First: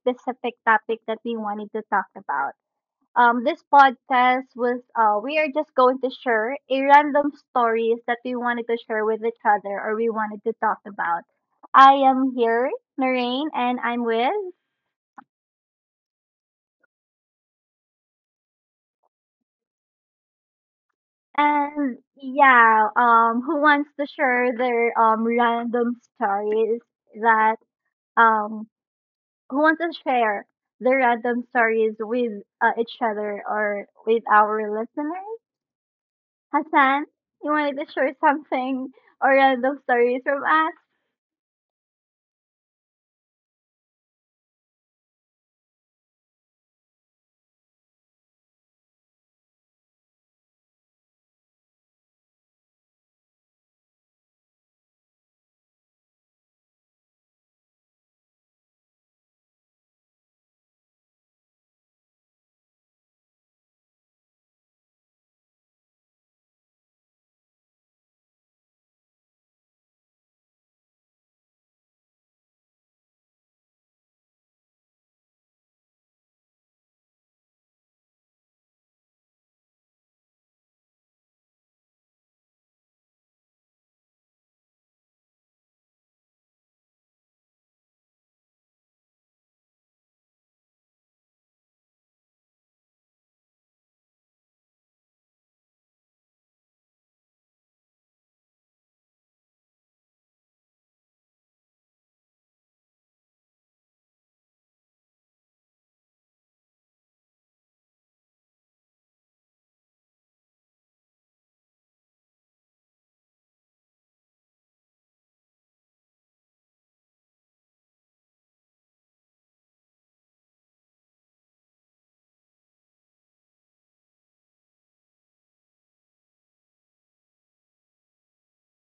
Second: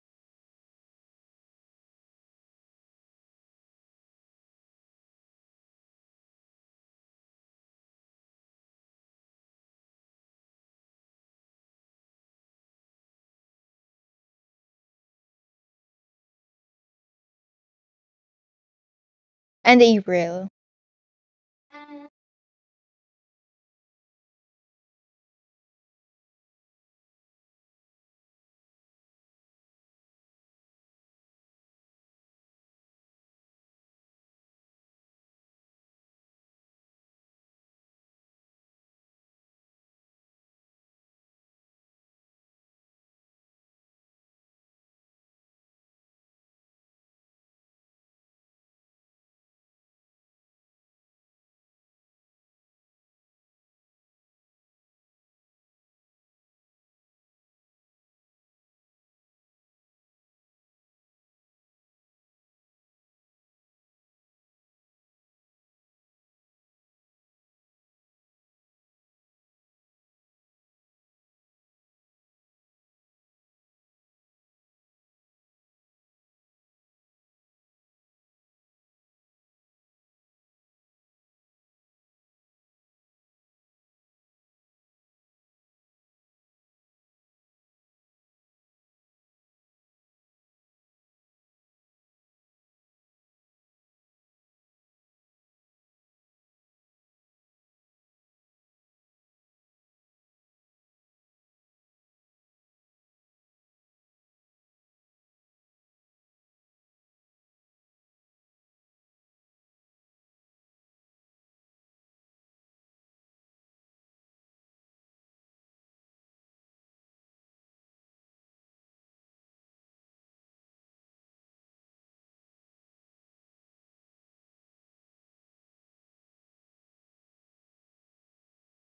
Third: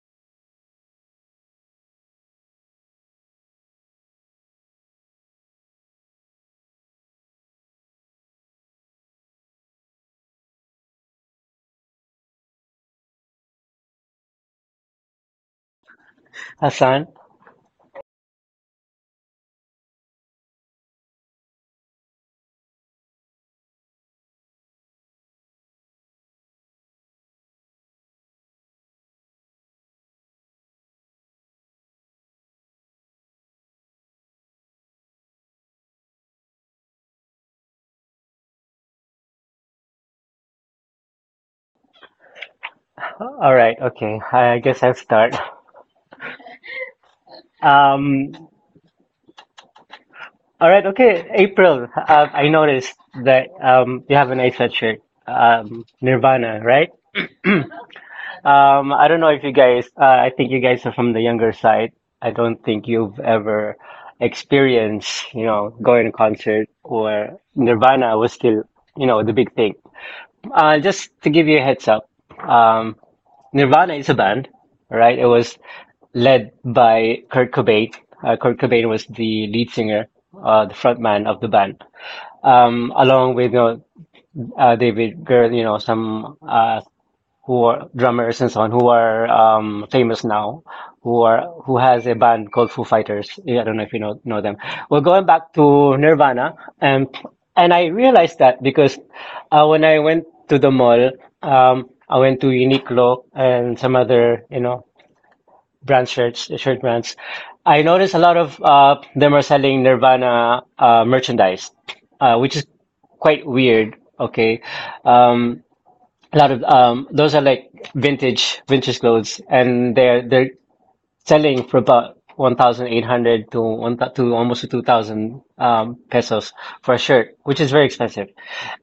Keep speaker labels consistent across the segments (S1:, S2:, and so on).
S1: specific topic that we wanted to talk about. This podcast was, we are just going to share a random stories that we wanted to share with each other or we wanted to talk about. I am here, Noreen, and I'm with,
S2: Hassan?
S3: And April.
S1: and yeah, who wants to share their random stories that um who want to share their random stories with each other or with our listeners. Hassan, you wanted to share something or random stories from us?
S2: All right, okay. I guess I'll start. Um, all right, okay. April, I noticed that you have an nice shirt, Nirvana, right? I don't know if you guys, I think you guys are from the younger side. I don't think you've ever experienced, you know, going to concert where Nirvana was still, you know, the big thing. Just to give you a heads up, um, Nirvana is a band, right? It was led by Kurt Cobain. Kurt Cobain was the lead singer, the frontman of the band, along with you know, David Girl, you know, some who are drummers and so on who are famous now, who has a band called Foo Fighters. Yeah, I don't know if you know them. Well, going back to Nirvana, and I realized that because when I went to the mall, I went to Uniqlo and some other you know shirt brands. I noticed a lot of them are selling Nirvana merchandise, which is quite weird. Okay, um, a lot of those are like vintage clothes and they're selling for about 1,800 to to almost 2,000 pesos for a shirt, which is very expensive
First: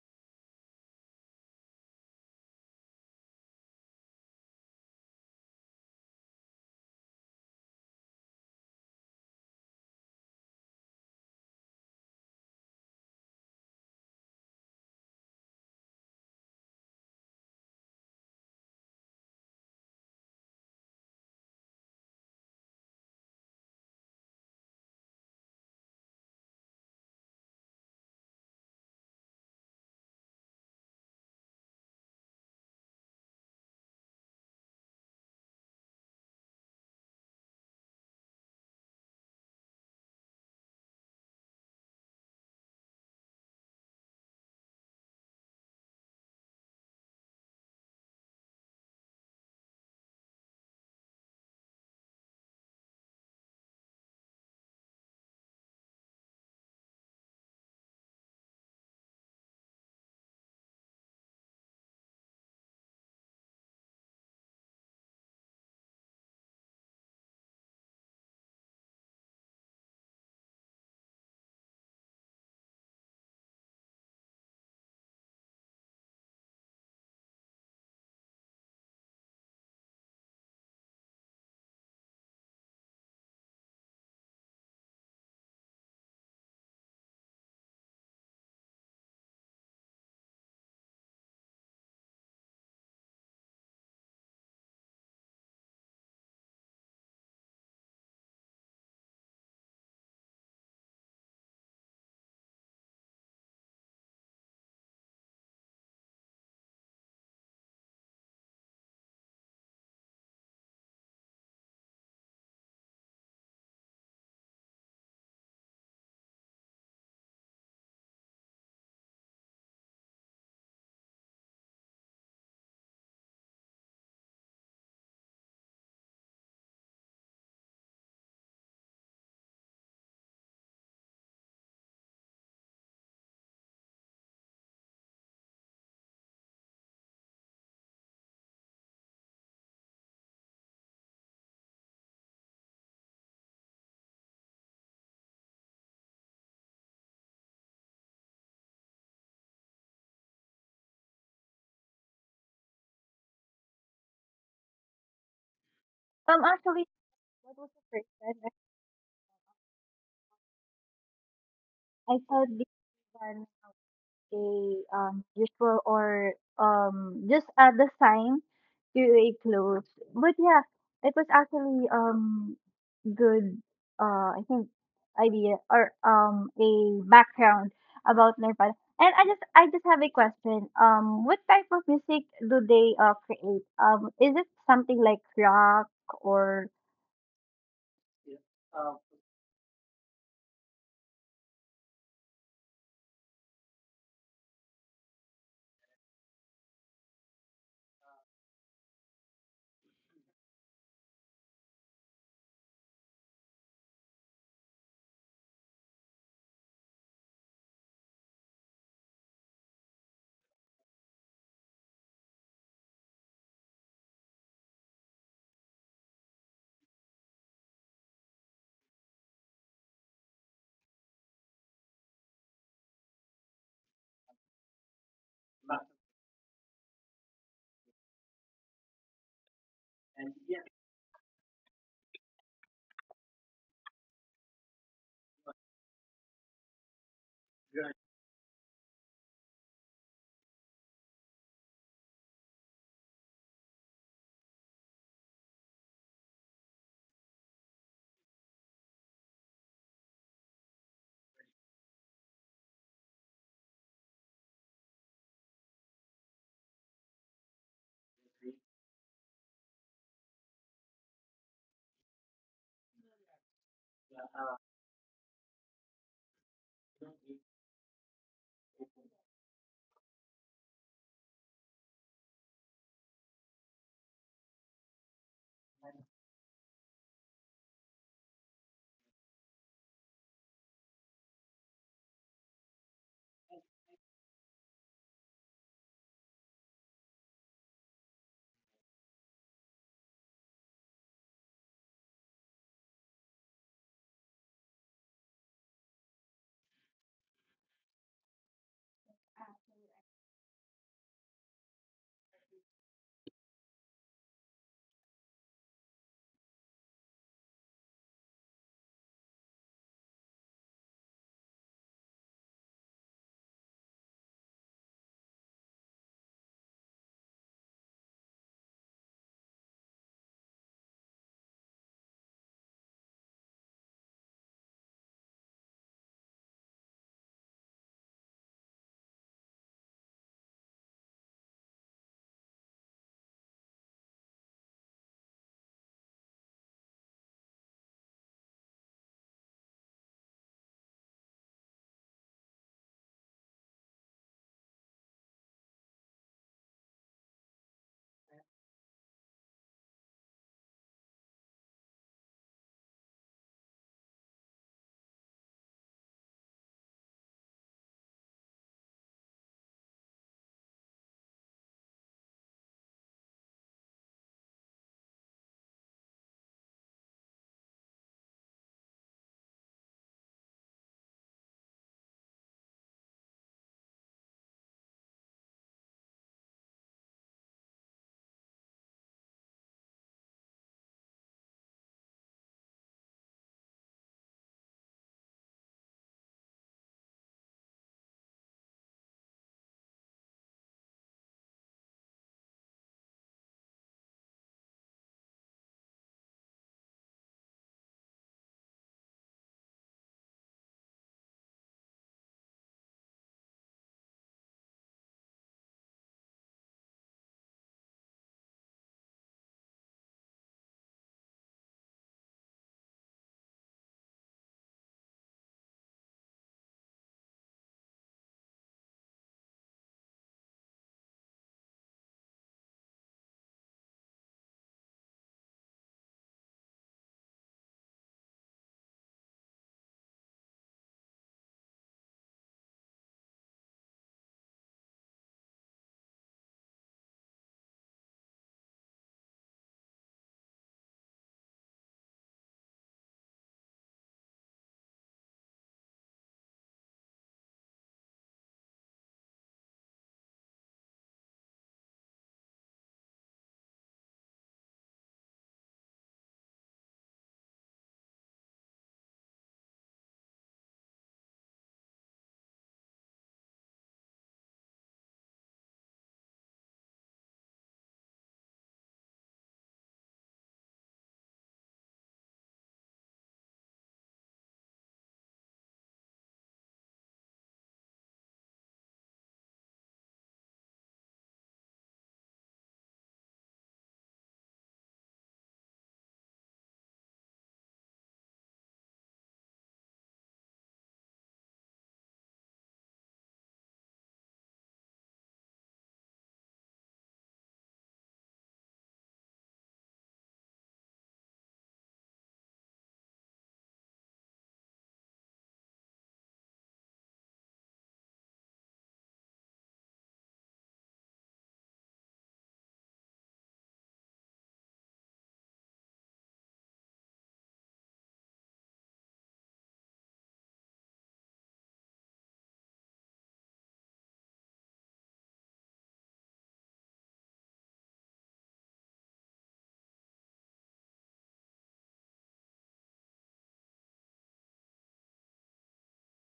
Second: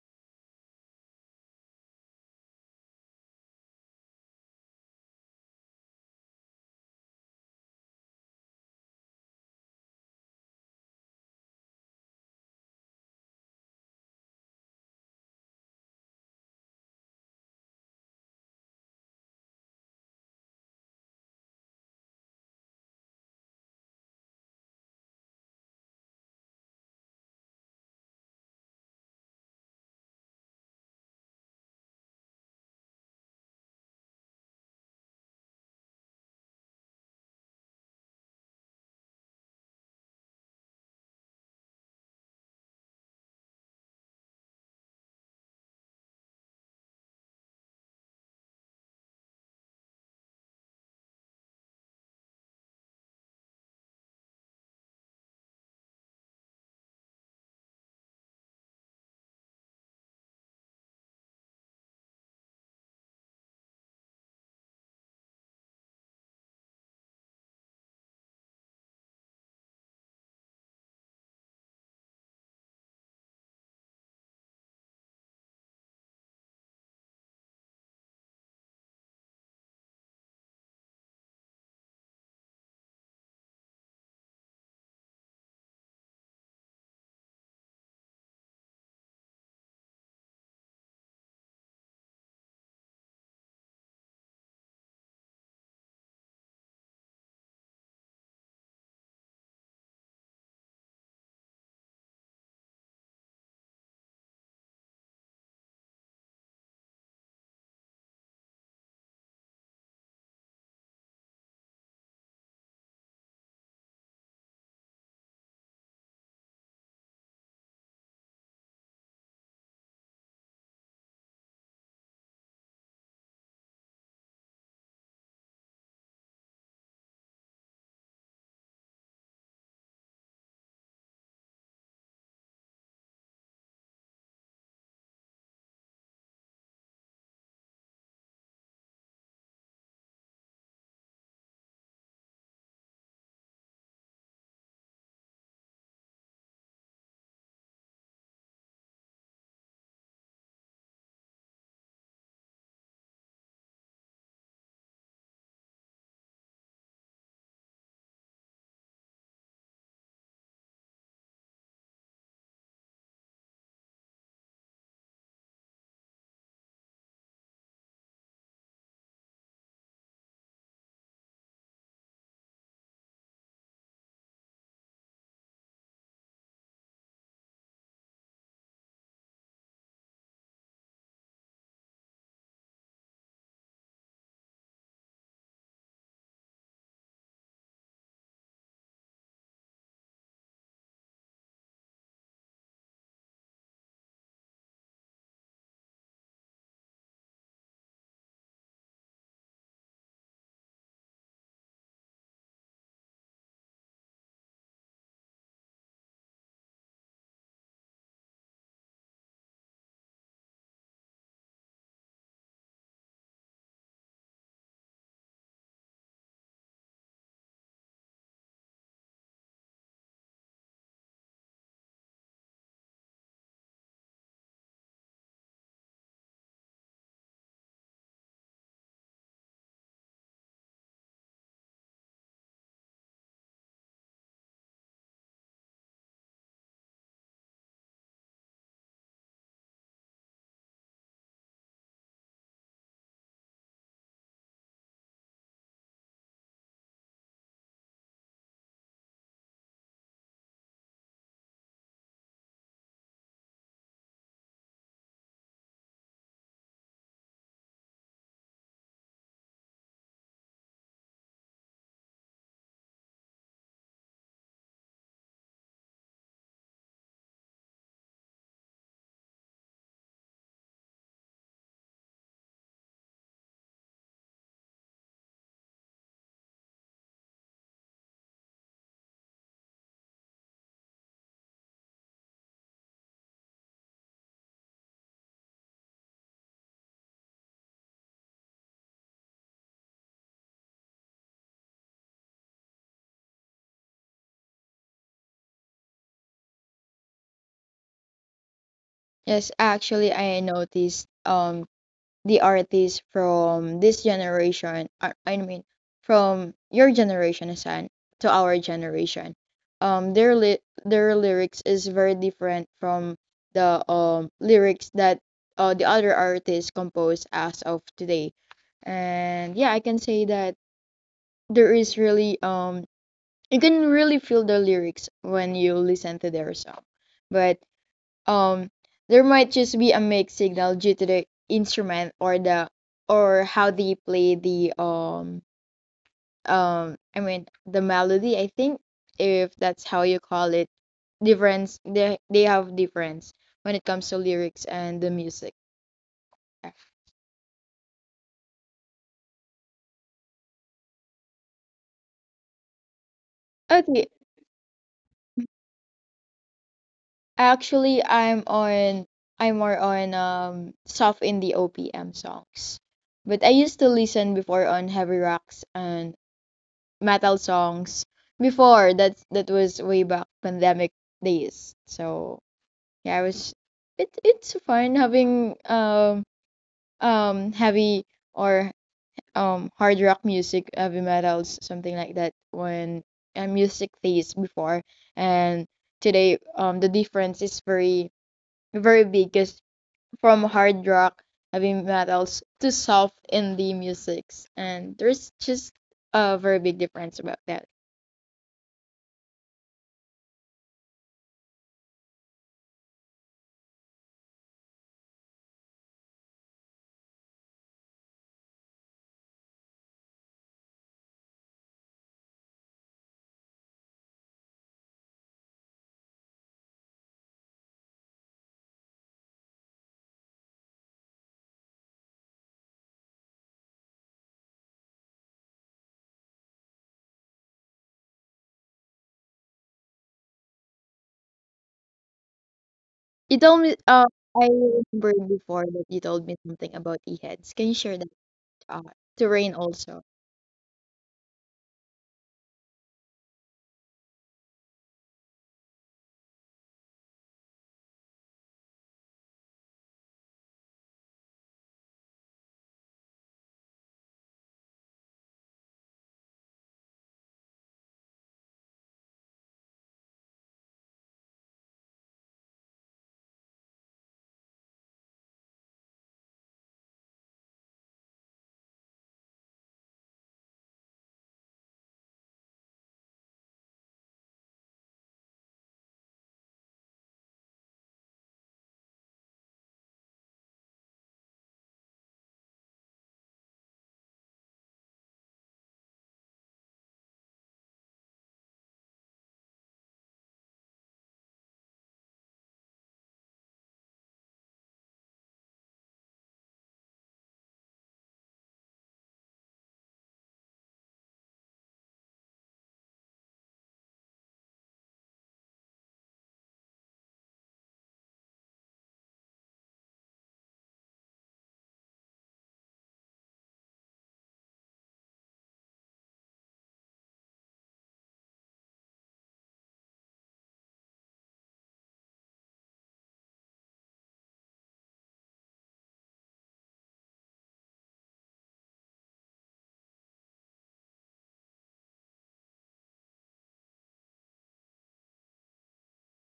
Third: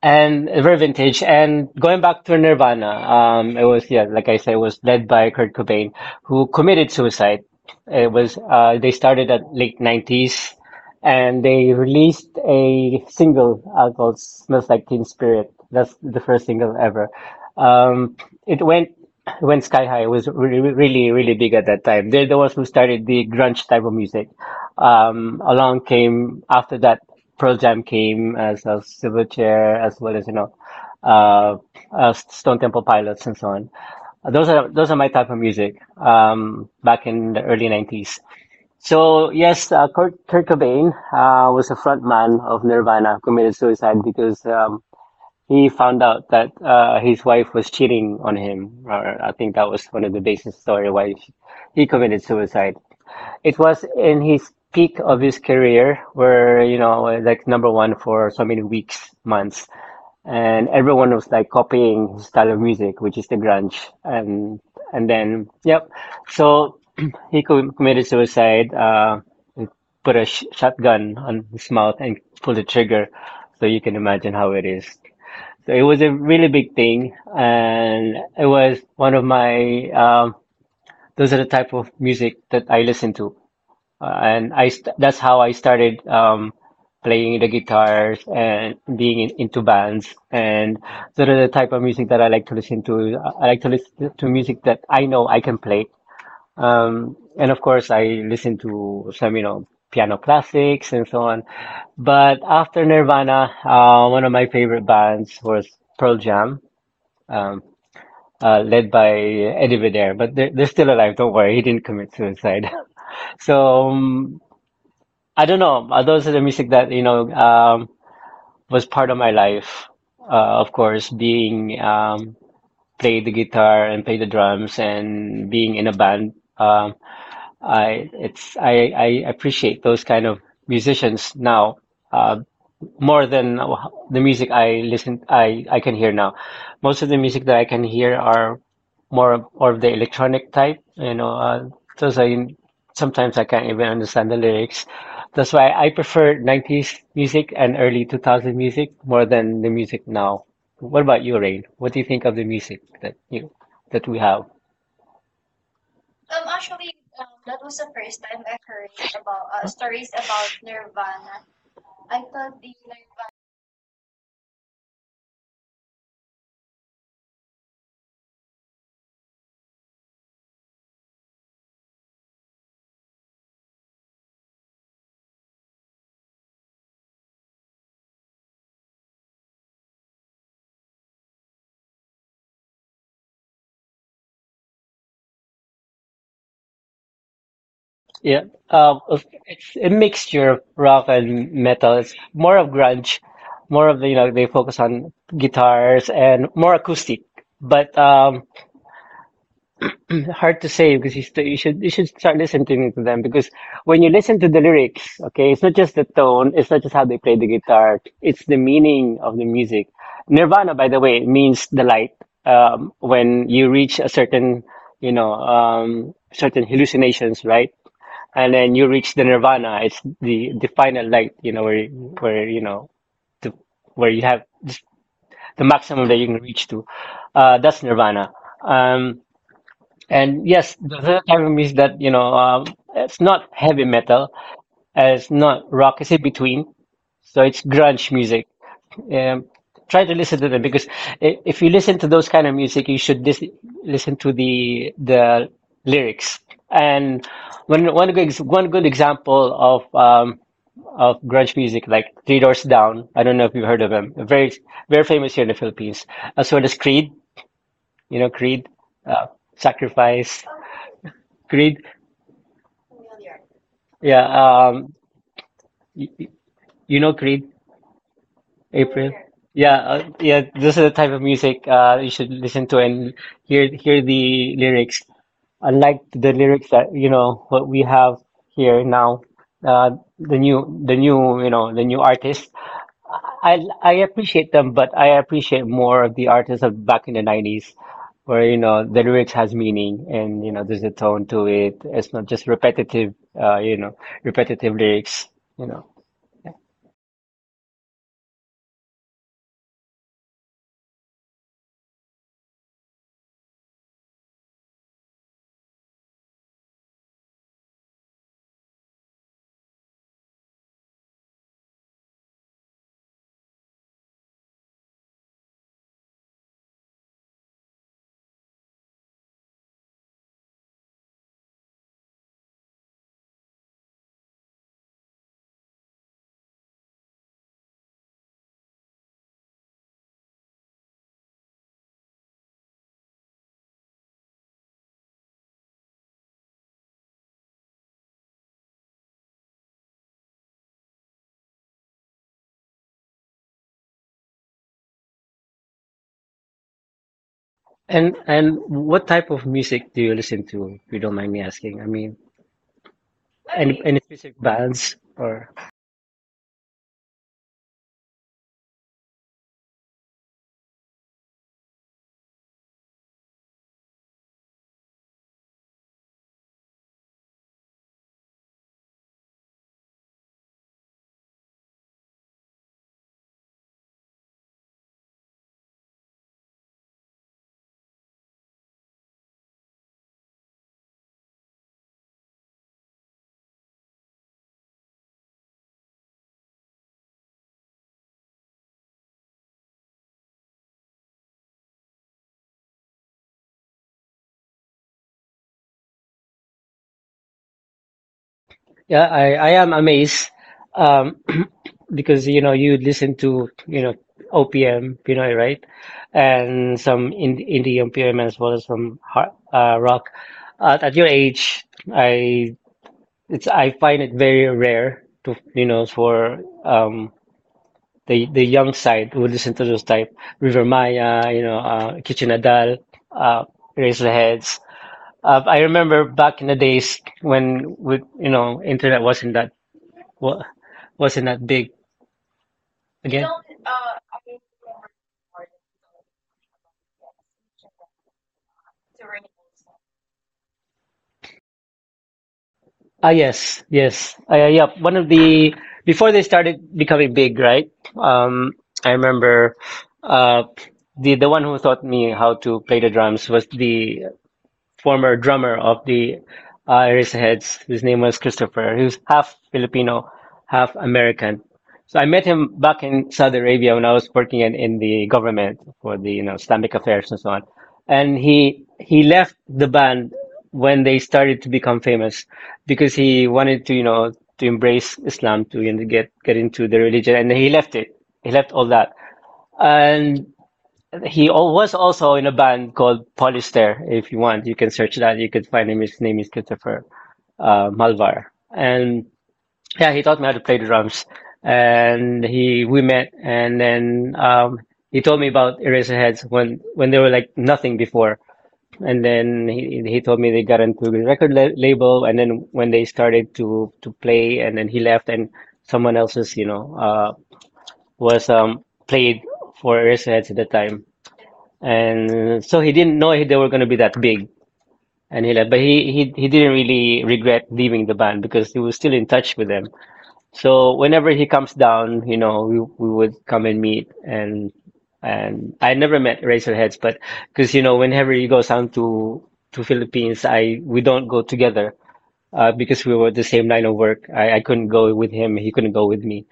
S2: and very vintage. And going back to Nirvana, it was yeah, like I said, it was led by Kurt Cobain, who committed suicide. It was they started at late nineties and they released a single called Smells Like Teen Spirit. That's the first single ever. Um, it went it went sky high. It was really, really big at that time. They're the ones who started the grunge type of music. Along came after that Pearl Jam came as a Silverchair as well as you know uh, Stone Temple Pilots and so on. Those are my type of music back in the early nineties. So yes, Kurt Cobain was a frontman of Nirvana, committed suicide because he found out that his wife was cheating on him. Or I think that was one of the basis story why he committed suicide. It was in his peak of his career, where you know, like number one for so many weeks, months and everyone was like copying his style of music, which is the grunge. And and then yep, so committed suicide. He put a shotgun on his mouth and pulled the trigger, so you can imagine how it is. So it was a really big thing, and it was one of my those are the type of music that I listen to and I st that's how I started playing the guitars and being in, into bands. And sort of the type of music that I like to listen to, I like to listen to music that I know I can play. And of course, I listen to some, you know, piano classics and so on. But after Nirvana, one of my favorite bands was Pearl Jam, um, led by Eddie Vedder. But they're still alive, don't worry, he didn't commit suicide. So I don't know. Those are the music that, you know, was part of my life. Of course, being play the guitar and play the drums and being in a band. I appreciate those kind of musicians now. Um, more than the music I listen I can hear now. Most of the music that I can hear are more of, or of the electronic type, you know, those I sometimes I can't even understand the lyrics. That's why I prefer nineties music and early 2000 music more than the music now. What about you, Rain? What do you think of the music that you that we have?
S1: Actually, what was the first time that I saw this one a usual or just a design to a clothes. But yeah, it was actually good I think idea or a background about Nepal. And I just have a question. What type of music do they create? Is it something like rock or
S2: Yeah, um, it's a mixture of rock and metal. It's more of grunge, more of you know they focus on guitars and more acoustic. But hard to say because you should start listening to them because when you listen to the lyrics, okay, it's not just the tone, it's not just how they play the guitar, it's the meaning of the music. Nirvana, by the way, means the light. When you reach a certain, you know, certain hallucinations, right? And then you reach the nirvana. It's the final light, you know, where the, where you have just the maximum that you can reach to. That's nirvana. Um, and yes, the third album is that you know it's not heavy metal, it's not rock, it's in between. So it's grunge music. Um, try to listen to them because eh, if you listen to those kind of music, you should listen to the lyrics. And one one good ex- one good example of grunge music, like Three Doors Down. I don't know if you've heard of them. Very famous here in the Philippines, as well as Creed. You know Creed, uh, Sacrifice, Creed. Yeah, y- y- you know Creed. April. Yeah, yeah, this is the type of music you should listen to and hear the lyrics. Unlike the lyrics that, you know, what we have here now, uh, you know, the new artists. I appreciate them, but I appreciate more of the artists of back in the nineties where, you know, the lyrics has meaning and, you know, there's a tone to it. It's not just repetitive, you know, repetitive lyrics, you know.
S3: Yes, actually, I noticed the artists from this generation, I mean, from your generation, Hassan, to our generation, um, their li their lyrics is very different from the lyrics that the other artists compose as of today, and yeah, I can say that there is really you can really feel the lyrics when you listen to their song, but um there might just be a mixed signal due to the instrument or the or how they play the I mean the melody, I think, if that's how you call it. Difference they have difference when it comes to lyrics and the music.
S2: And what type of music do you listen to, if you don't mind me asking? I mean, any
S3: Okay,
S2: specific bands or
S3: actually, I'm more on soft indie OPM songs, but I used to listen before on heavy rocks and metal songs before that. That was way back pandemic days, so yeah, I was it's fun having heavy or hard rock music, heavy metals, something like that, when music phase before. And today the difference is very big because from hard rock, heavy metals to soft indie musics, and there's just a very big difference about that.
S2: yeah, I am amazed um because you know you listen to you know OPM Pinoy right and some indie OPM as well as some hard, rock at your age I I find it very rare to you know for the young side would listen to those type River Maya, you know, Kitchen Adal, uh, Raise the Heads. I remember back in the days when we you know internet wasn't wa- wasn't that big again.
S3: You told me, I remembered before that you told me something about e-heads. Can you share that uh, to Rain also?
S2: Ah yes, yes, yep. One of the before they started becoming big, right? Um, I remember uh, the one who taught me how to play the drums was the former drummer of the Irisheads. His name was Christopher. He was half Filipino, half American. So I met him back in Saudi Arabia when I was working in the government for the you know Islamic affairs and so on. And he left the band when they started to become famous because he wanted to you know to embrace Islam to you know, get into the religion and he left it. He left all that. And he was also in a band called Polyster. If you want, you can search that. You could find him. His name is Christopher Malvar. And yeah, he taught me how to play the drums. And he we met, and then he told me about Eraserheads when they were like nothing before. And then he told me they got into the label, and then when they started to play, and then he left, and someone else's you know was played for Eraserheads at the time and so he didn't know they were going to be that big and he left but he didn't really regret leaving the band because he was still in touch with them so whenever he comes down you know we would come and meet and I never met razorheads but because you know whenever he goes down to philippines I we don't go together because we were the same line of work I couldn't go with him he couldn't go with me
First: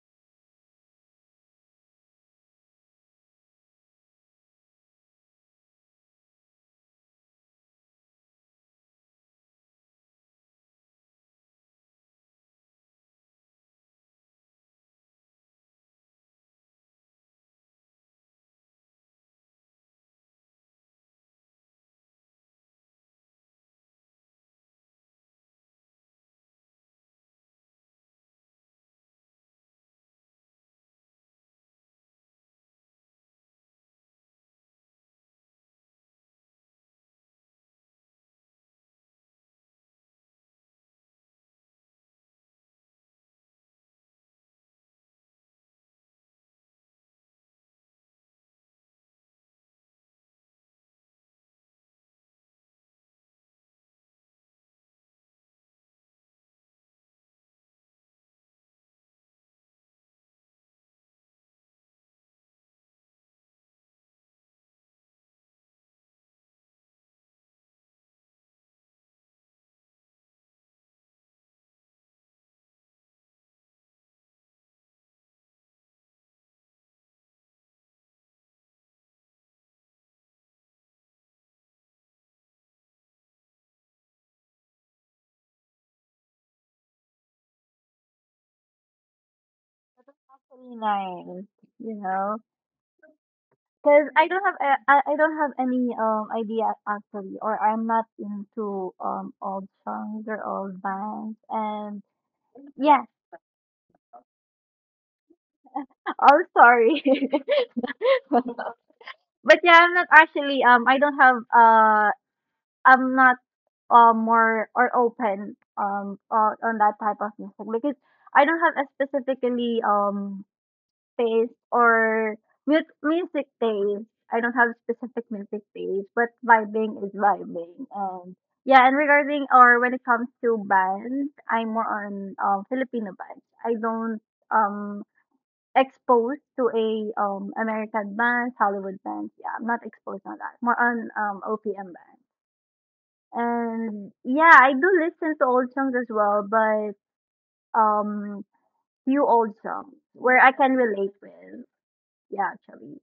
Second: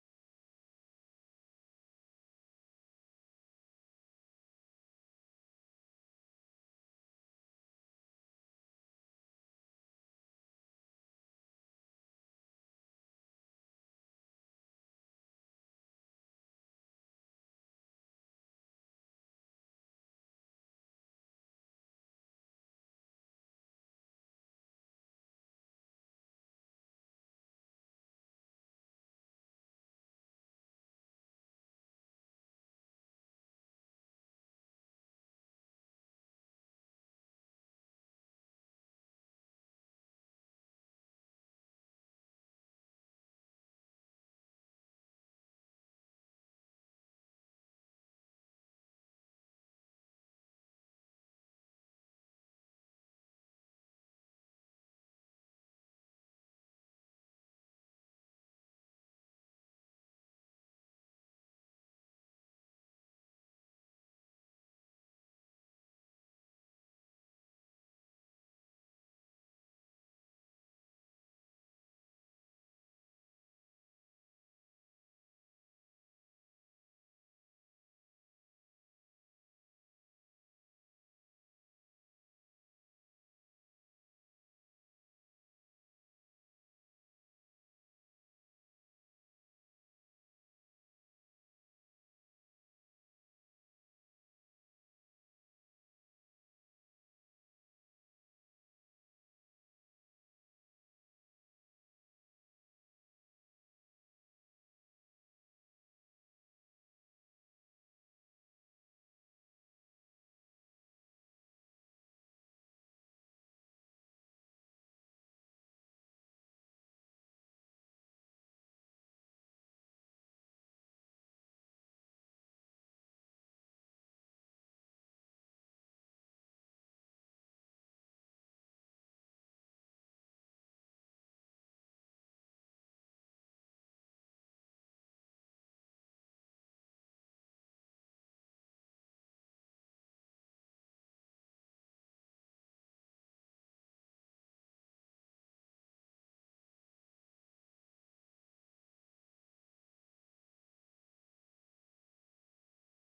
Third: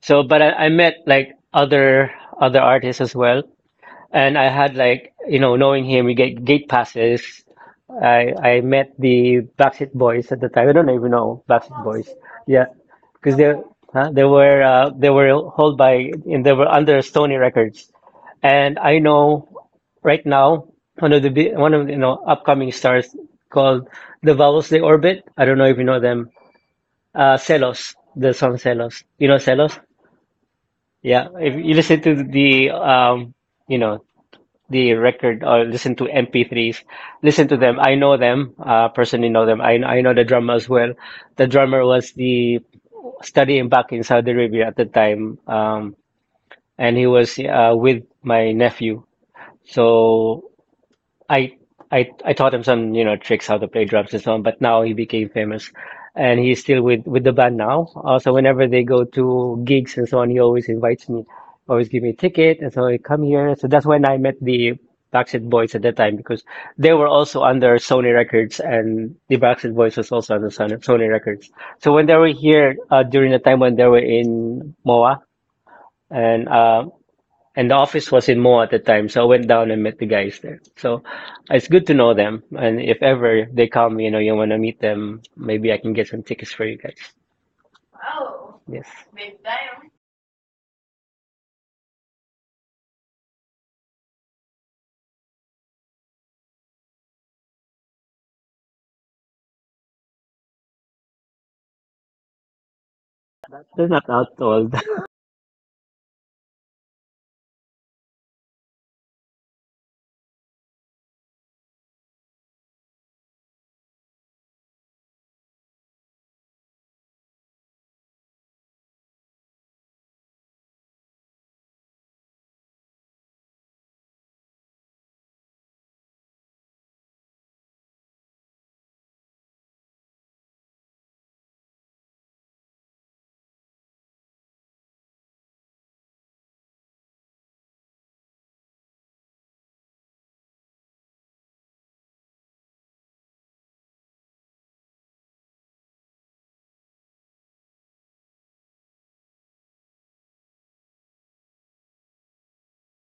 S2: so but I met like other artists as well and I had like, you know, knowing him, we get gate passes. I met the Backstreet Boys at the time. I don't even know Backstreet Boys. Yeah, because they huh? They were held by and they were under Sony Records. And I know right now one of the, you know upcoming stars called the Vowels They Orbit. I don't know if you know them. Celos, the song Celos. You know Celos? Yeah. If you listen to the you know the record or listen to MP3s. Listen to them. I know them. Personally know them. I know the drummer as well. The drummer was the studying back in Saudi Arabia at the time, and he was with my nephew. So I I taught him some, you know, tricks how to play drums and so on, but now he became famous and he's still with the band now. So whenever they go to gigs and so on, he always invites me, always give me a ticket and so I come here. So that's when I met the Backstreet Boys at that time because they were also under Sony Records and the Backstreet Boys was also under Sony Records. So when they were here during the time when they were in MOA and uh, and the office was in Moa at the time, so I went down and met the guys there. So it's good to know them, and if ever they come, you know, you want to meet them, maybe I can get some tickets for you guys. Yes,
S1: nine, you know? Because I don't have any idea actually or I'm not into old songs or old bands and yeah,
S2: they're not out old.
S1: oh sorry. But yeah, I'm not actually I don't have I'm not more or open on that type of music because I don't have a specifically taste or music taste. I don't have specific music taste, but vibing is vibing. And yeah, and regarding or when it comes to bands, I'm more on Filipino bands. I don't um Exposed to a, American bands, Hollywood bands. Yeah, I'm not exposed on that. More on OPM bands. And yeah, I do listen to old songs as well, but um few old songs where I can relate with. Yeah, actually.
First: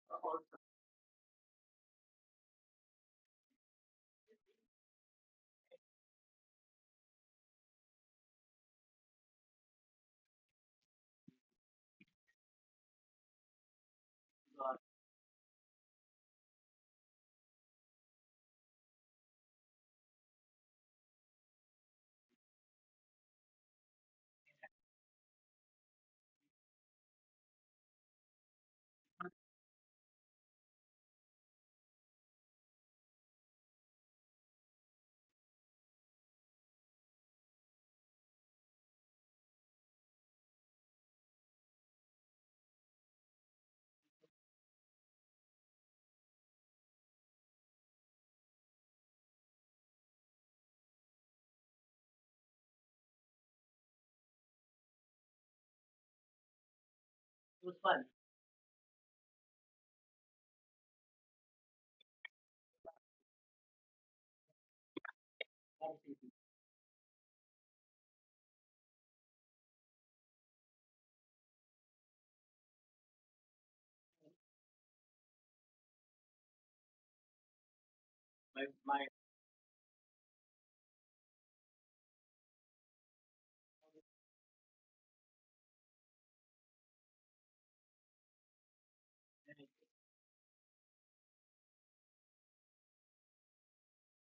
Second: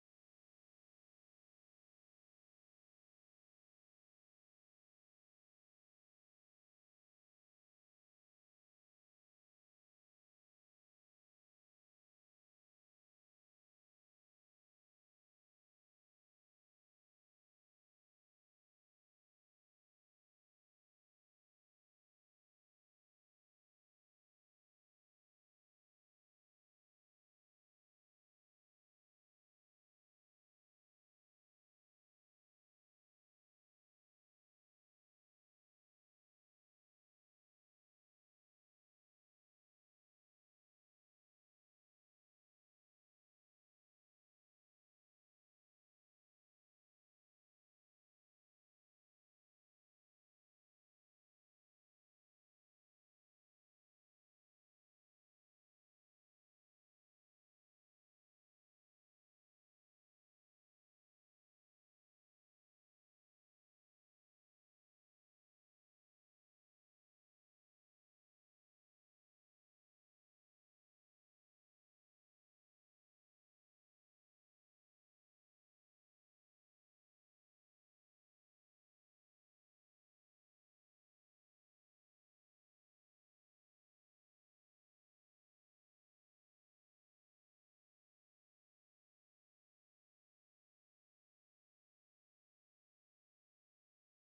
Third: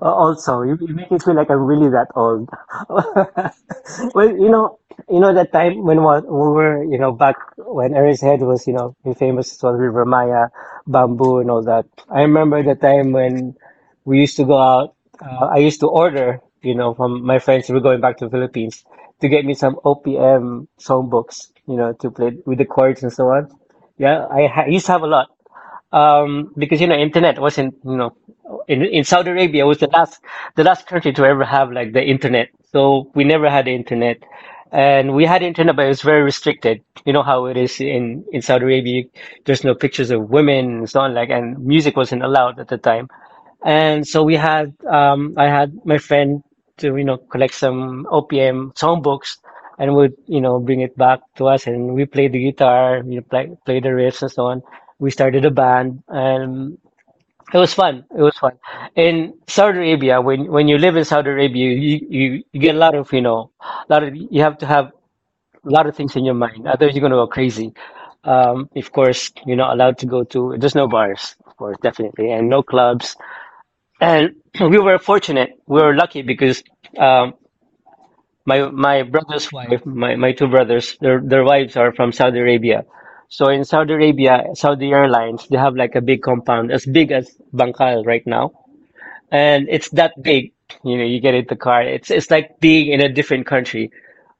S2: Also, you make me feel like I'm really that old. Well, you know that time when we were, you know, back when Aries Head was, you know, famous as well, River Maya, Bamboo, and all that. I remember the time when we used to go out. I used to order, you know, from my friends who were going back to the Philippines to get me some OPM songbooks, you know, to play with the chords and so on. Yeah, I used to have a lot because you know internet wasn't you know in Saudi Arabia was the last country to ever have like the internet. So we never had the internet, and we had internet, but it was very restricted. You know how it is in Saudi Arabia. There's no pictures of women and so on. Like and music wasn't allowed at the time. And so we had, I had my friend to, you know, collect some OPM songbooks and would, you know, bring it back to us. And we played the guitar, you know, play the riffs and so on. We started a band and it was fun. It was fun. In Saudi Arabia, when you live in Saudi Arabia, you get a lot of, you know, a lot of, you have to have a lot of things in your mind. Otherwise, you're going to go crazy. Of course, you're not allowed to go to, there's no bars, of course, definitely, and no clubs and we were fortunate. We were lucky because um, my brother's wife, my two brothers, their wives are from Saudi Arabia. So in Saudi Arabia, Saudi Airlines, they have like a big compound as big as Bangkal right now, and it's that big. You know, you get in the car. It's like being in a different country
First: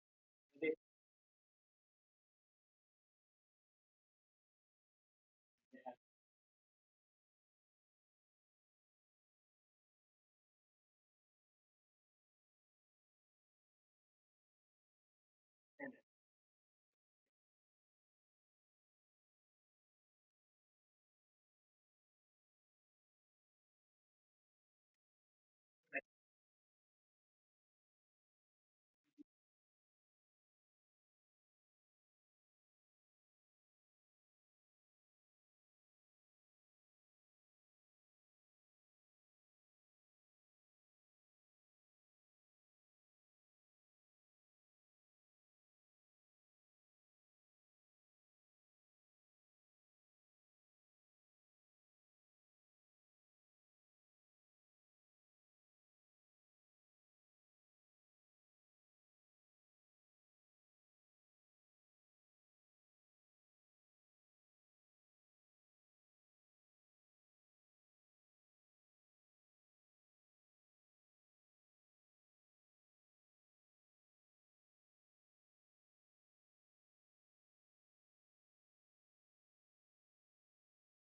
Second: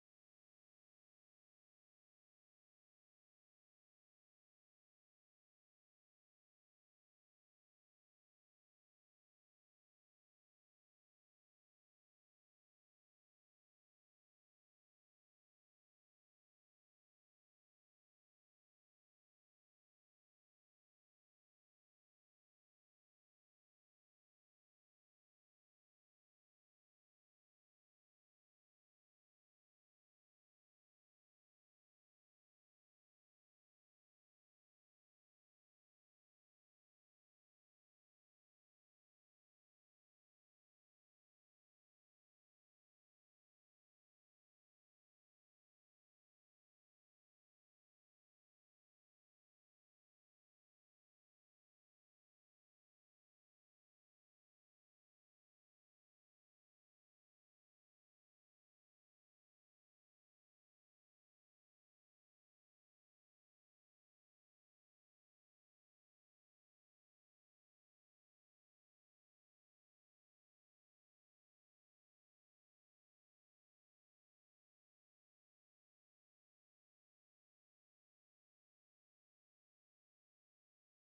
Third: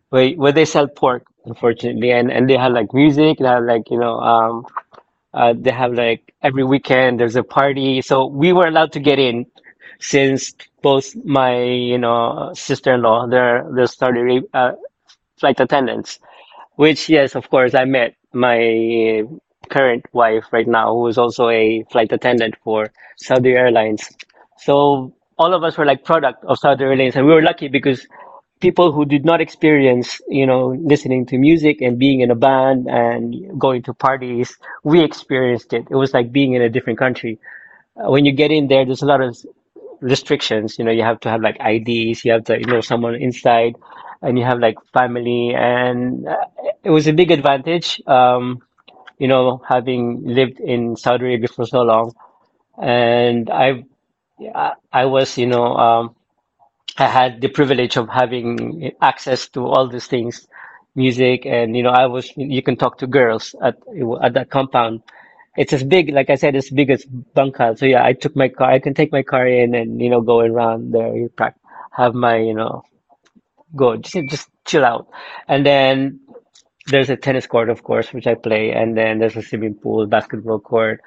S2: where they sell pork, unfortunately, and they have like music, they have like you know they have like every weekend there's a party. So we were allowed to get in since both my, you know, sister-in-law, they're started flight attendants, which yes, of course, I met my current wife right now, who is also a flight attendant for Saudi Airlines. So all of us were like product of Saudi Airlines, and we were lucky because people who did not experience, you know, listening to music and being in a band and going to parties, we experienced it. It was like being in a different country. When you get in there, there's a lot of restrictions. You know, you have to have like IDs, you have to you know someone inside, and you have like family. And it was a big advantage, you know, having lived in Saudi Arabia for so long. And I was, you know, I had the privilege of having access to all these things, music, and you know, I was you can talk to girls at that compound. It's as big, like I said, as big as Bangkal. So yeah, I took my car. I can take my car in and you know go around there. Have my you know go just chill out, and then there's a tennis court, of course, which I play, and then there's a swimming pool, basketball court.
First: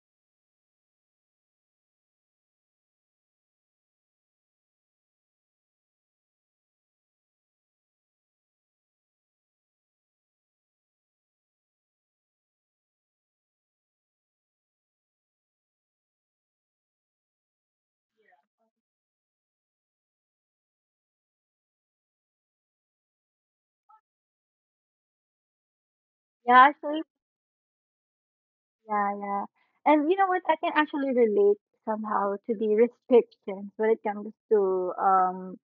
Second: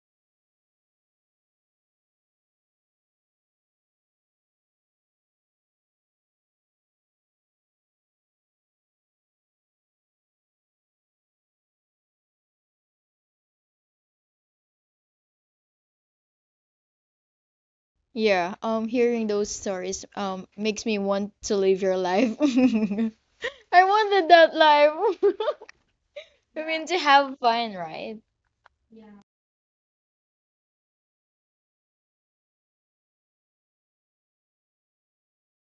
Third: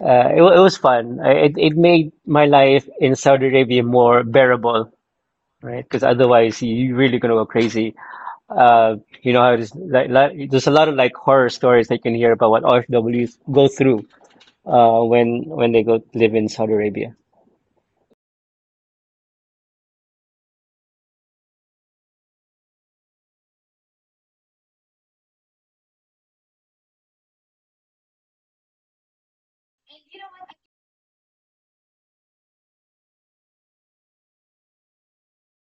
S2: It was fun. I- It made my life in Saudi Arabia more bearable, right? Because otherwise, you're really gonna go crazy. Uh, you know how it is. There's a lot of like horror stories that you can hear about what RFWs go through when they go live in Saudi Arabia.
S3: Yeah, hearing those stories makes me want to live your life. I wanted that life.
S1: Yeah,
S3: I mean, to
S1: actually.
S3: have fun, right?
S1: Yeah, yeah. And you know what? I can actually relate somehow to the restrictions when it comes to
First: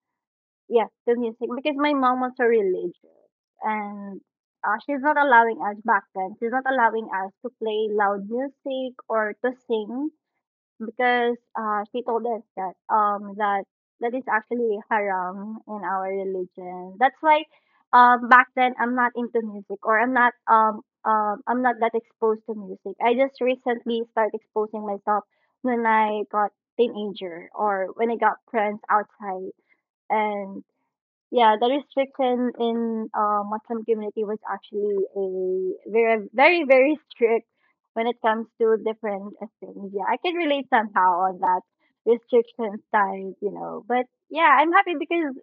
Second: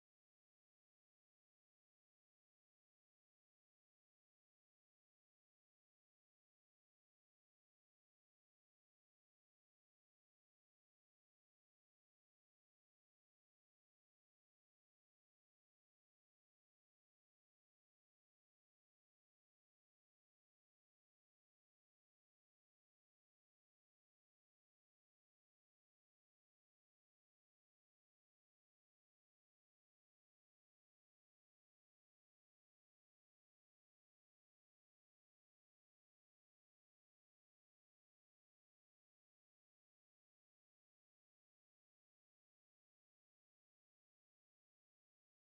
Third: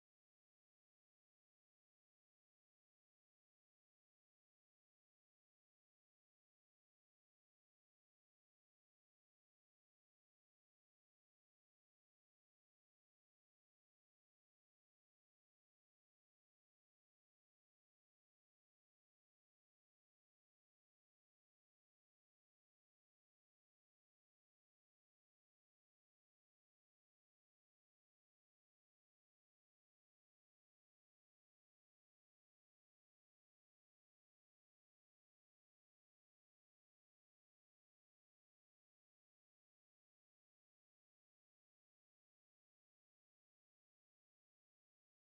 S1: yeah, the music because my mom was so religious. And she's not allowing us back then. She's not allowing us to play loud music or to sing because she told us that that is actually haram in our religion. That's why back then I'm not into music or I'm not that exposed to music. I just recently started exposing myself when I got teenager or when I got friends outside. And yeah, the restriction in Muslim community was actually a very, very, very strict when it comes to different things. Yeah, I can relate somehow on that restrictions times, you know. But yeah, I'm happy because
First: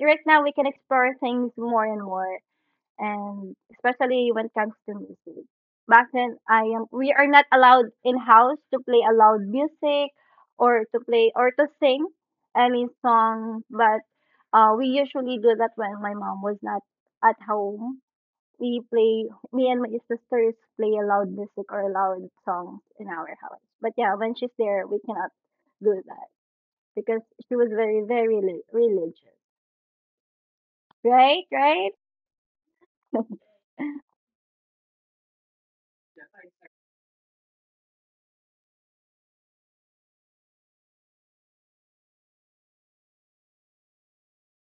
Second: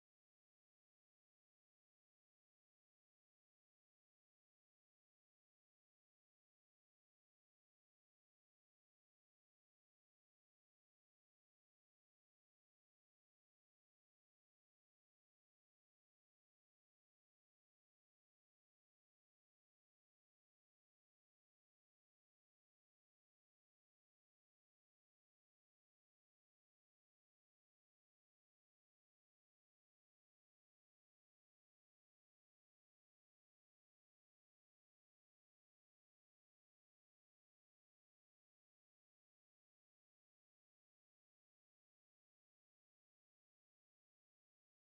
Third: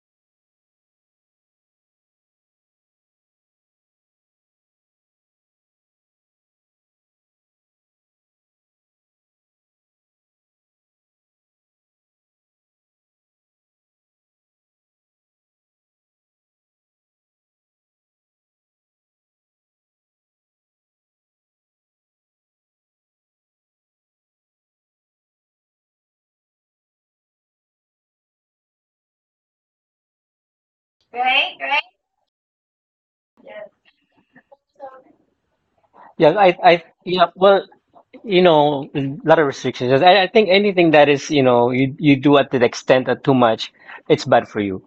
S1: right now we can explore things more and more, and especially when it comes to music. Back then, I am we are not allowed in house to play a loud music or to play or to sing any song, but we usually do that when my mom was not at home. We play me and my sisters play a loud music or a loud songs in our house. But yeah, when she's there, we cannot do that because she was very religious. Right, right.
S2: Yeah, I, yeah. Well, you know, a lot of restrictions. I think anything that is, you know, you do at the extent of too much, it's bad for you.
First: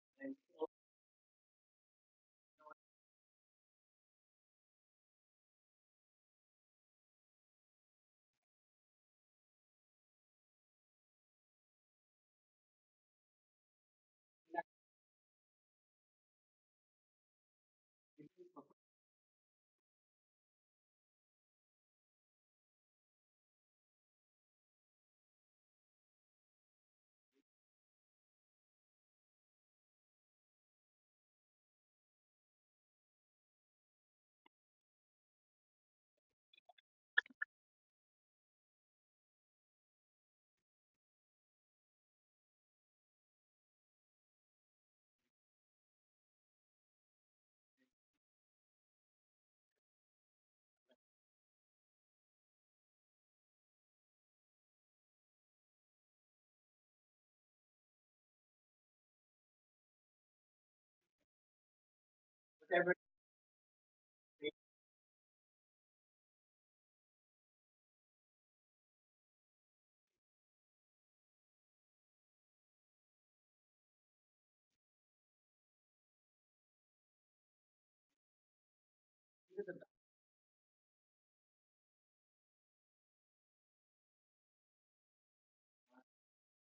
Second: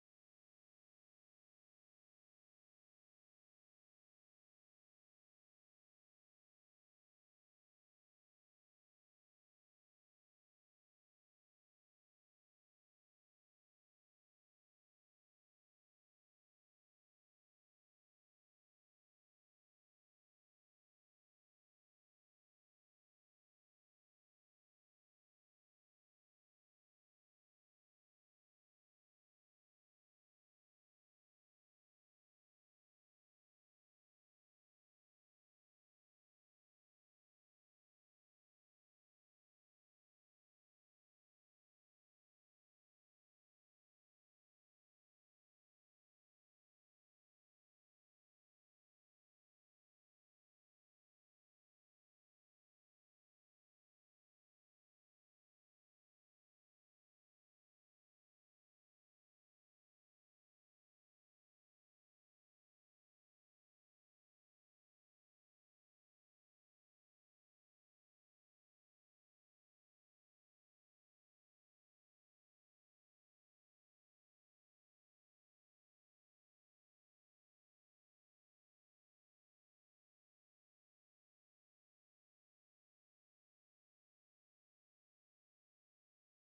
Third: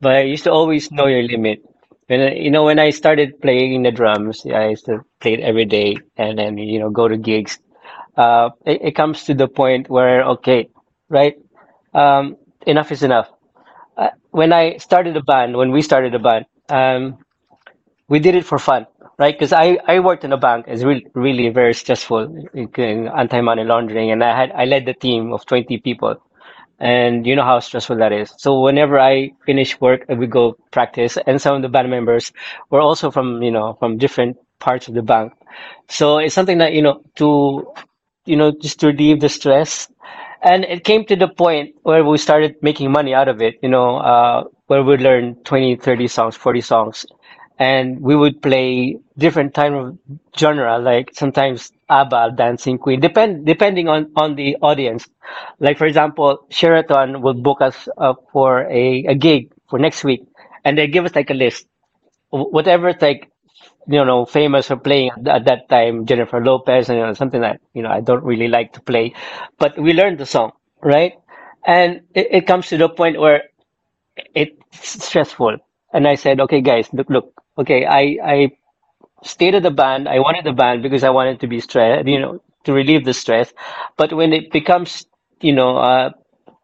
S2: But I used to always know your limit. When when I started playing the drums, yeah, I used to play it every day, and then you know, go to gigs it comes to the point where okay, right? Um, Enough is enough. When we started a band, we did it for fun, right? Because I worked in a bank. It's really really very stressful, in anti-money laundering, and I led the team of 20 people, and you know how stressful that is. So whenever I finish work, we go practice, and some of the band members were also from, you know, from different parts of the bank. So it's something that, you know, to, you know, just to relieve the stress. And it came to the point where we started making money out of it, you know, where we learned 20, 30 songs, 40 songs, and we would play different type of genre, like sometimes ABBA, Dancing Queen, depending on the audience. Like for example, Sheraton will book us for a gig for next week, and they give us like a list, whatever's like you know famous for playing at that time, Jennifer Lopez and you know, something that you know I don't really like to play, but we learned the song, right? It comes to the point where it's stressful, and I said, okay, guys, look, look, okay, I stated the band, I wanted the band because I wanted to be stressed, you know, to relieve the stress, but when it becomes you know,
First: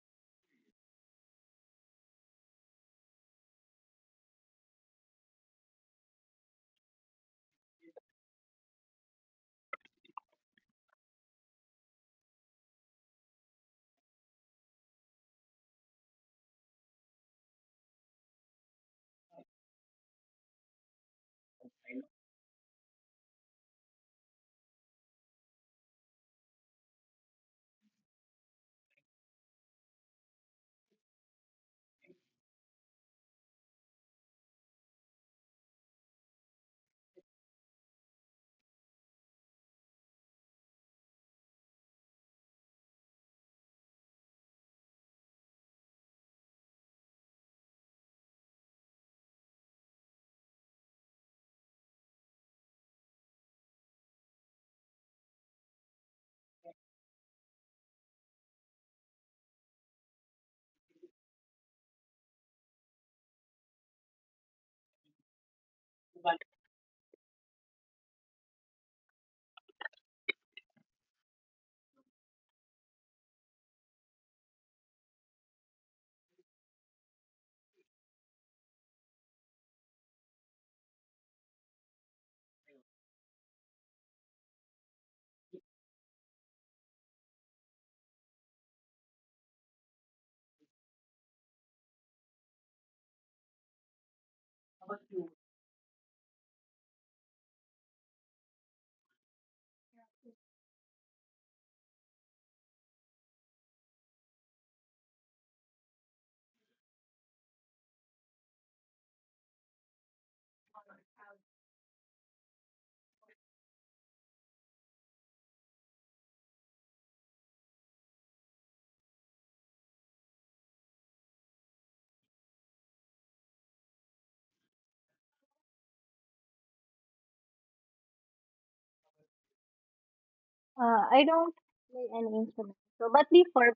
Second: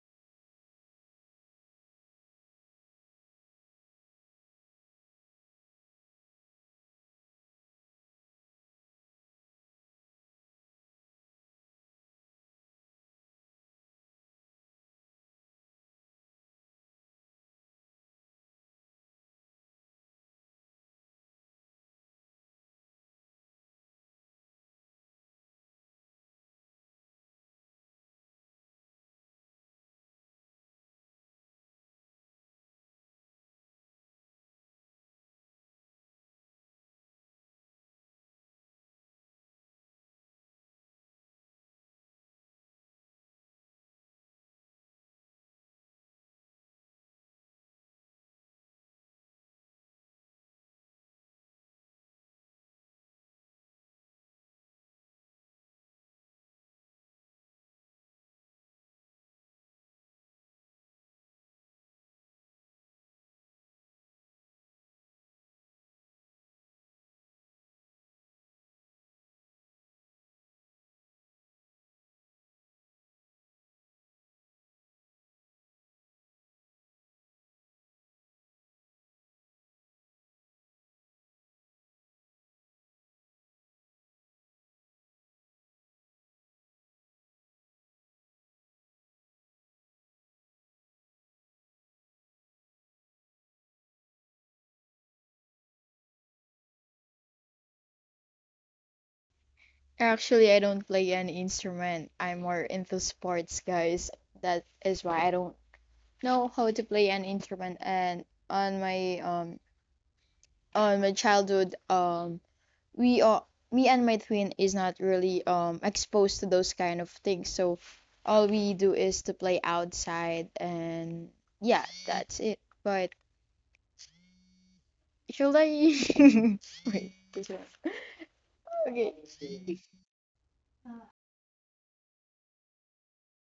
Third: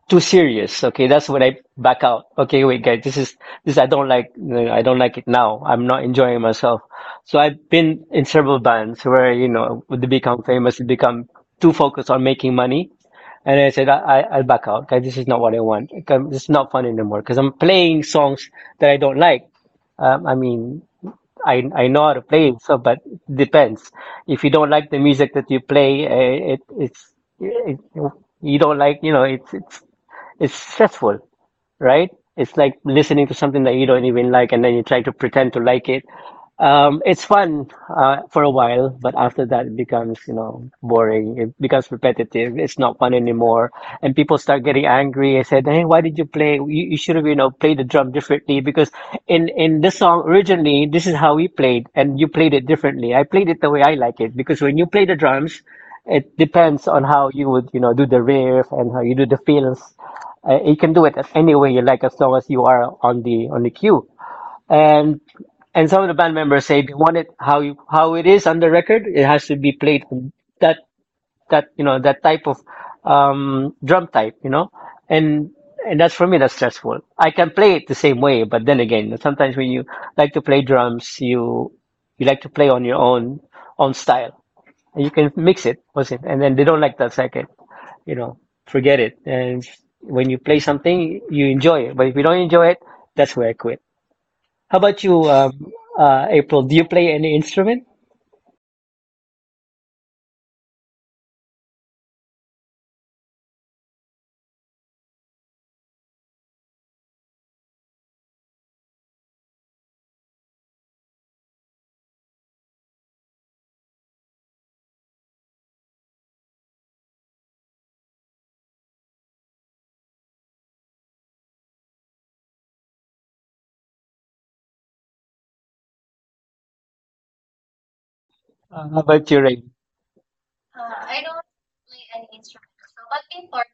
S2: too serious. Okay, that's when I back out. Okay, wait, guys, this is this I don't like. I don't like it now. I'm not enjoying myself. So I've been in several bands where you know they become famous, they become too focused on making money, and I said I'll back out. Guys, this is not what I want. It's not fun anymore because I'm playing songs that I don't like. Um, I mean, I know how to play, so but it depends. If you don't like the music that you play, it, you don't like, you know, it's stressful, right? It's like listening to something that you don't even like, and then you try to pretend to like it. It's fun for a while, but after that, it becomes, you know, boring. It becomes repetitive. It's not fun anymore, and people start getting angry. I said, "Hey, why did you play? You should have, you know, played the drum differently because in this song originally, this is how we played, and you played it differently. I played it the way I like it because when you play the drums, it depends on how you would, you know, do the riff and how you do the fills, you can do it at any way you like as long as you are on the queue. And some of the band members say they want it how you, how it is on the record. It has to be played on that that you know that type of drum type, you know. And that's for me that's stressful. I can play it the same way, but then again, sometimes when you like to play drums, you like to play on your own style, and you can mix it, wasn't? And then they don't like that second you know, forget it. And when you play something, you enjoy it. But if you don't enjoy it, that's where I quit. How about you, April? Do you play any instrument?
S3: Actually, I don't play any instrument. I'm more into sports, guys. That is why I don't know how to play an instrument. And on my childhood, we are me and my twin is not really exposed to those kind of things, so all we do is to play outside. And yeah, that's it. But should I wait this one.
S2: How about
S3: Okay.
S2: you, Ray?
S1: I don't play any instrument. So, but before,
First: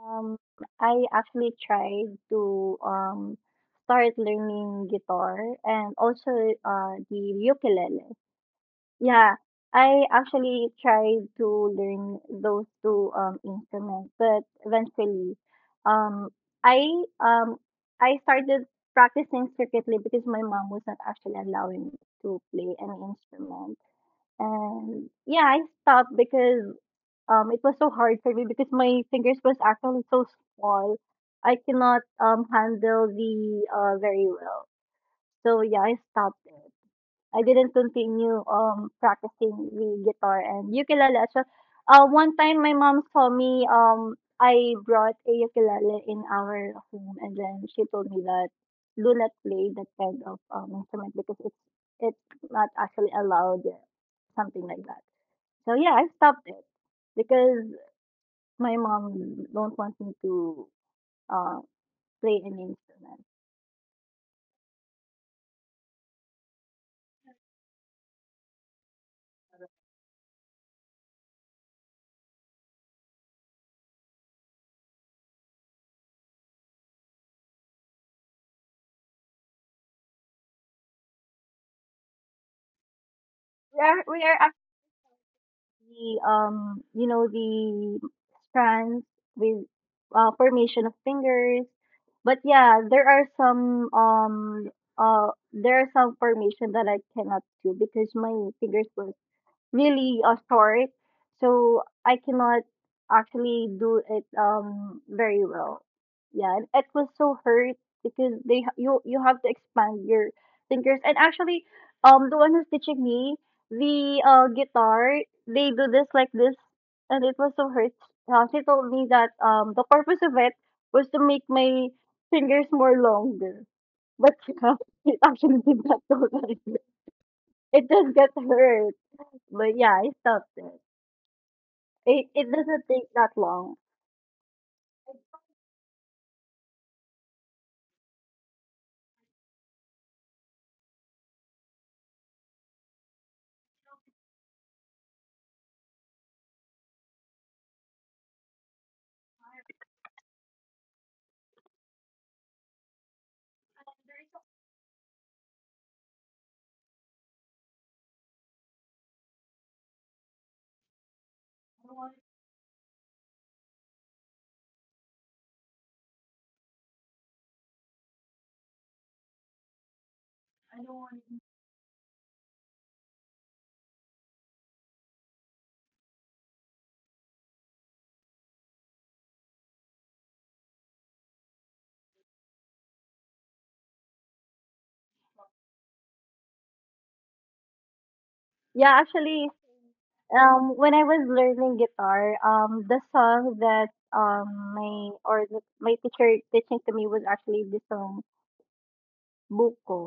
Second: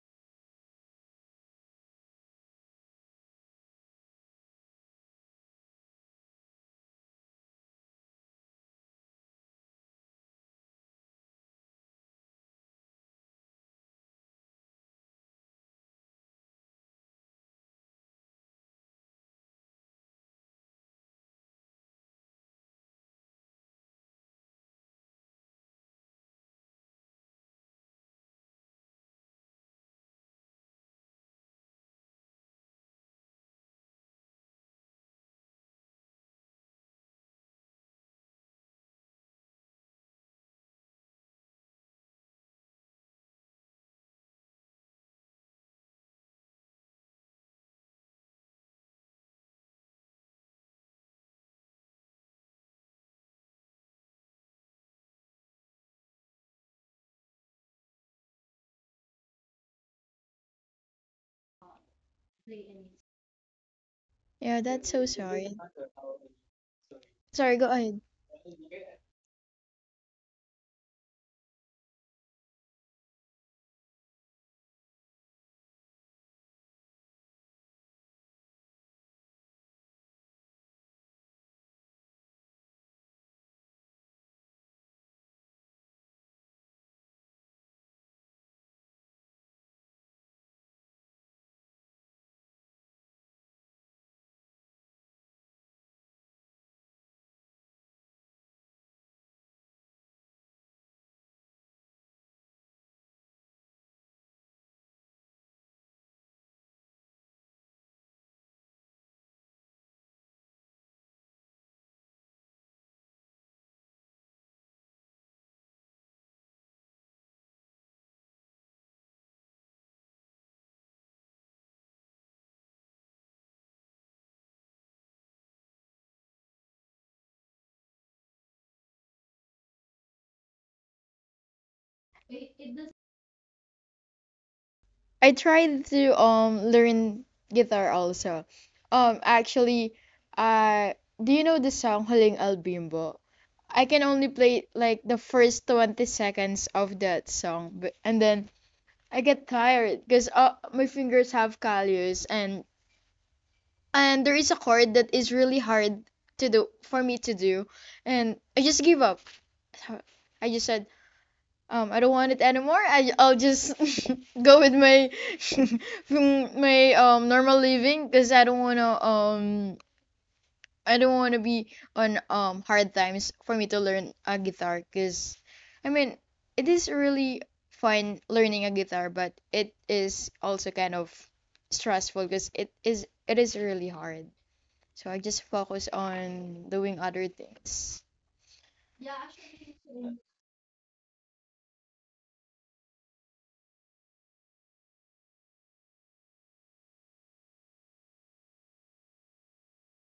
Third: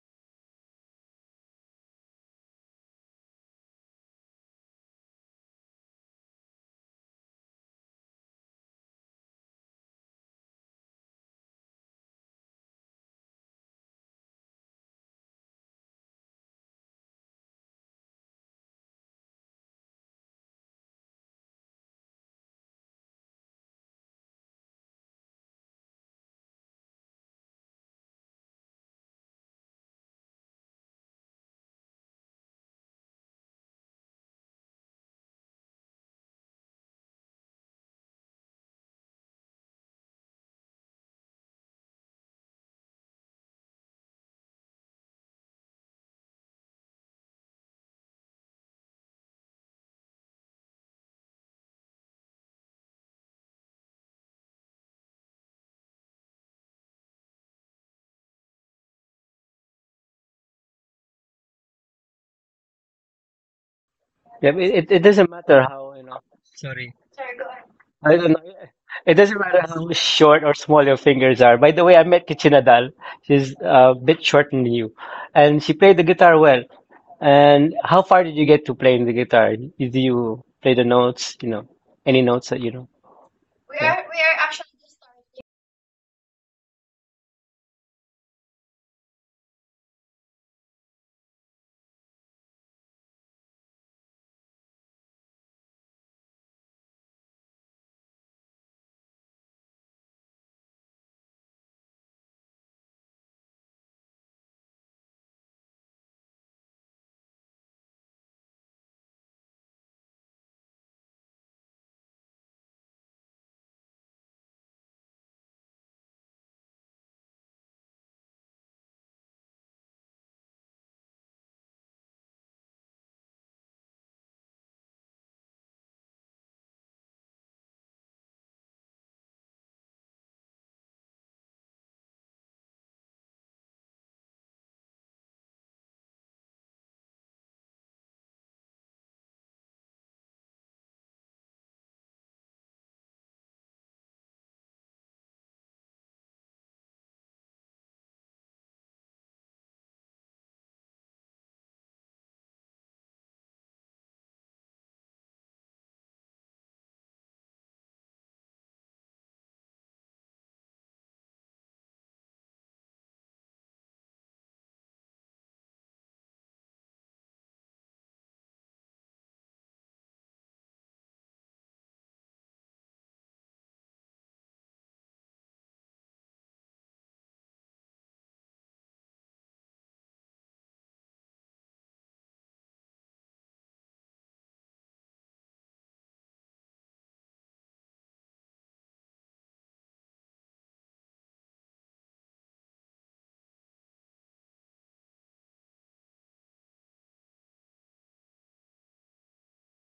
S1: um, I actually tried to start learning guitar and also the ukulele. Yeah, I actually tried to learn those two instruments, but eventually, um, I um I started practicing secretly because my mom was not actually allowing me to play any instrument. And yeah, I stopped because it was so hard for me because my fingers was actually so small. I cannot handle the very well. So yeah, I stopped it. I didn't continue practicing the guitar and ukulele as well. One time my mom saw me I brought a ukulele in our home, and then she told me that do not play that kind of instrument because it's not actually allowed, something like that. So yeah, I stopped it because my mom don't want me to uh play an instrument.
S3: Yeah,
S2: Yeah,
S3: that's
S2: it
S3: so
S2: it doesn't
S3: sorry.
S2: matter how, you know, sorry.
S3: Sorry, go ahead.
S2: I don't know. It doesn't matter how short or small your fingers are. By the way, I met Kichinadal. She's a bit shorter than you. And she played the guitar well. And how far did you get to playing the guitar? Did you play the notes, you know, any notes that you know?
S1: We are
S2: Yeah.
S1: we are actually you know the strands with formation of fingers, but yeah, uh there are some formation that I cannot do because my fingers were really short, so I cannot actually do it very well. Yeah, and it was so hurt because you you have to expand your fingers. And actually, the one who's teaching me the guitar, they do this like this, and it was so hurt. She told me that the purpose of it was to make my fingers more longer, but yeah, it actually did not go like that. It just got hurt. But yeah, I stopped it. It doesn't take that long.
S3: I tried to learn guitar also. Actually, uh do you know the song Huling Albimbo? I can only play like the first 20 seconds of that song, but, and then I get tired because my fingers have callus, and there is a chord that is really hard to do for me to do, and I just give up. So I just said, I don't want it anymore. I'll just go with my my normal living because I don't wanna be on hard times for me to learn a guitar, because I mean, it is really fun learning a guitar, but it is also kind of stressful because it is really hard. So I just focus on doing other things.
S1: Yeah, actually, when I was learning guitar, the song that my teacher teaching to me was actually the song Buko.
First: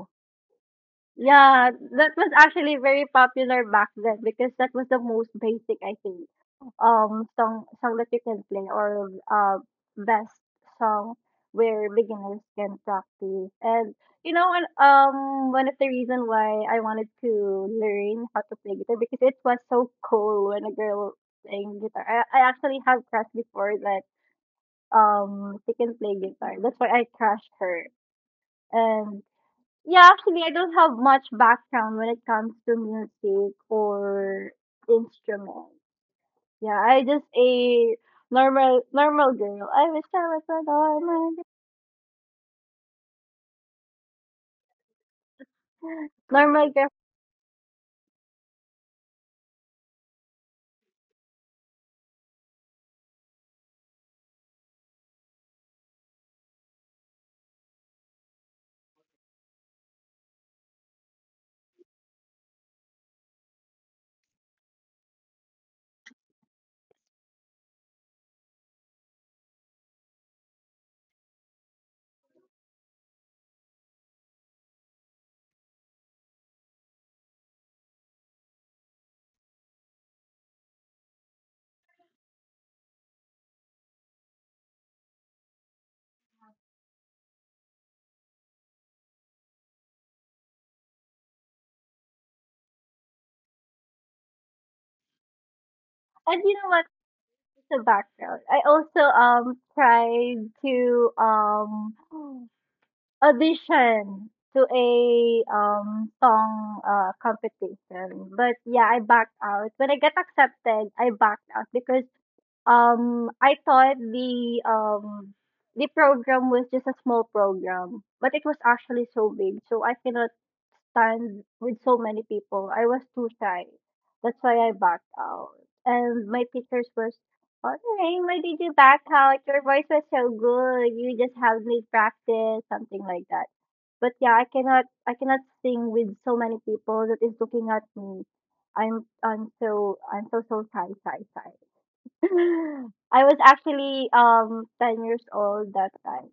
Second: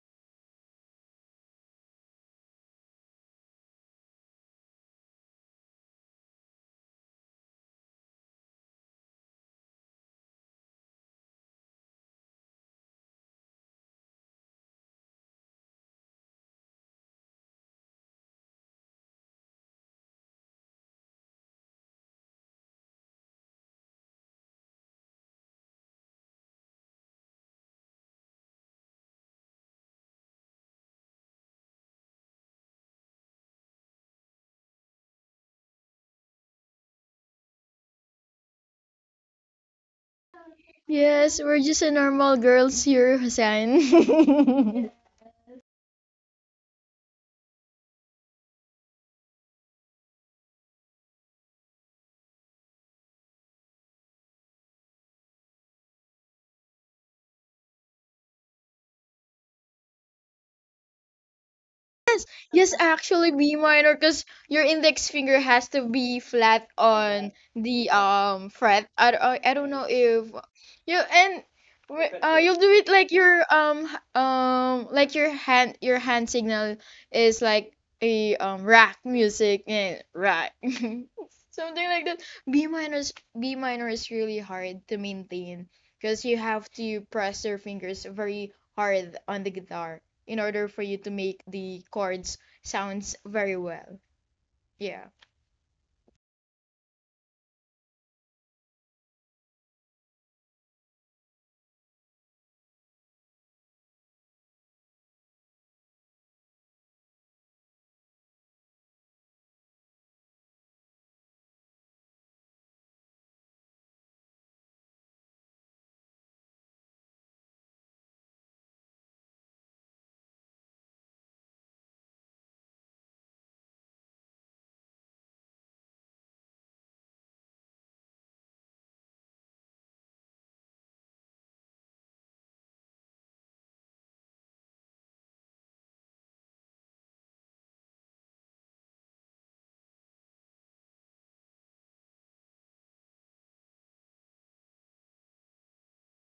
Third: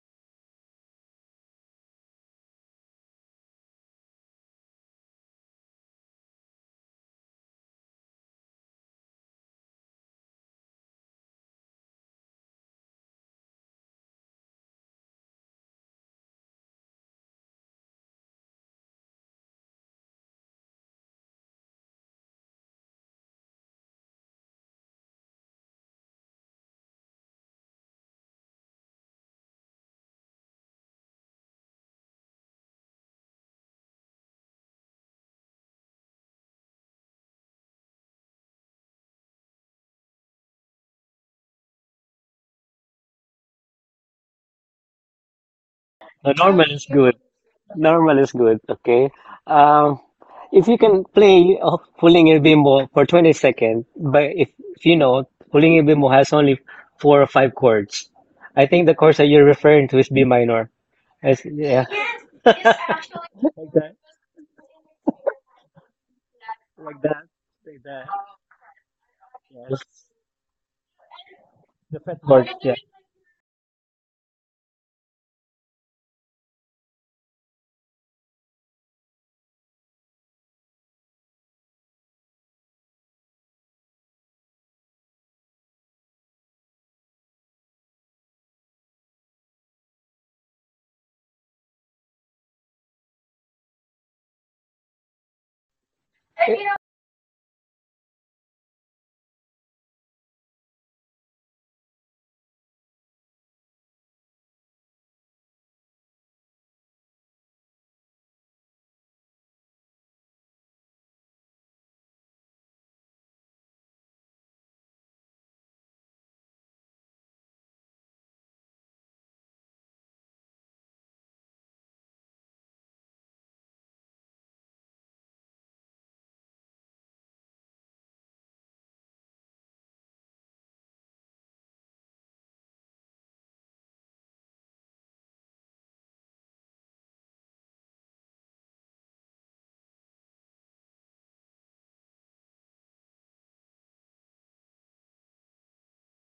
S1: Yeah, that was actually very popular back then because that was the most basic, I think, song that you can play or best song where beginners can practice. And you know, and one of the reason why I wanted to learn how to play guitar because it was so cool when a girl playing guitar. I actually have crushed before that she can play guitar. That's why I crushed her. And yeah, actually, I don't have much background when it comes to music or instruments. Yeah, I just a normal girl. I wish I was a normal
S3: Yes,
S1: girl.
S3: we're just a normal girls here, Hussein.
S2: No, normal
S1: Normal
S2: is
S1: girl.
S2: good. Normal is good. Okay. Um, if you can play Pulling a Bimbo for 20 seconds, but if you know, Pulling a Bimbo has only four or five chords. I think the chords that you're referring to is B minor. It's- yeah.
S3: Yes, actually
S2: Like
S3: B minor,
S2: that,
S3: because your index finger has to be flat
S2: that
S3: on the fret. I don't know if you and
S2: chord,
S3: you'll do
S2: yeah.
S3: it like your like your hand signal is like a rock music and rock something like that. B minor is B minor is really hard to maintain because you have to press your fingers very hard on the guitar in order for you to make the chords sounds very well. Yeah.
S1: And you know what? It's a background. I also tried to audition to a song competition. But yeah, I backed out. When I got accepted, I backed out because I thought the program was just a small program, but it was actually so big. So I cannot stand with so many people. I was too shy. That's why I backed out. And my teachers was, okay, why did you back out? Your voice was so good. You just have me practice, something like that. But yeah, I cannot sing with so many people that is looking at me. I'm so shy. I was actually 10 years old that time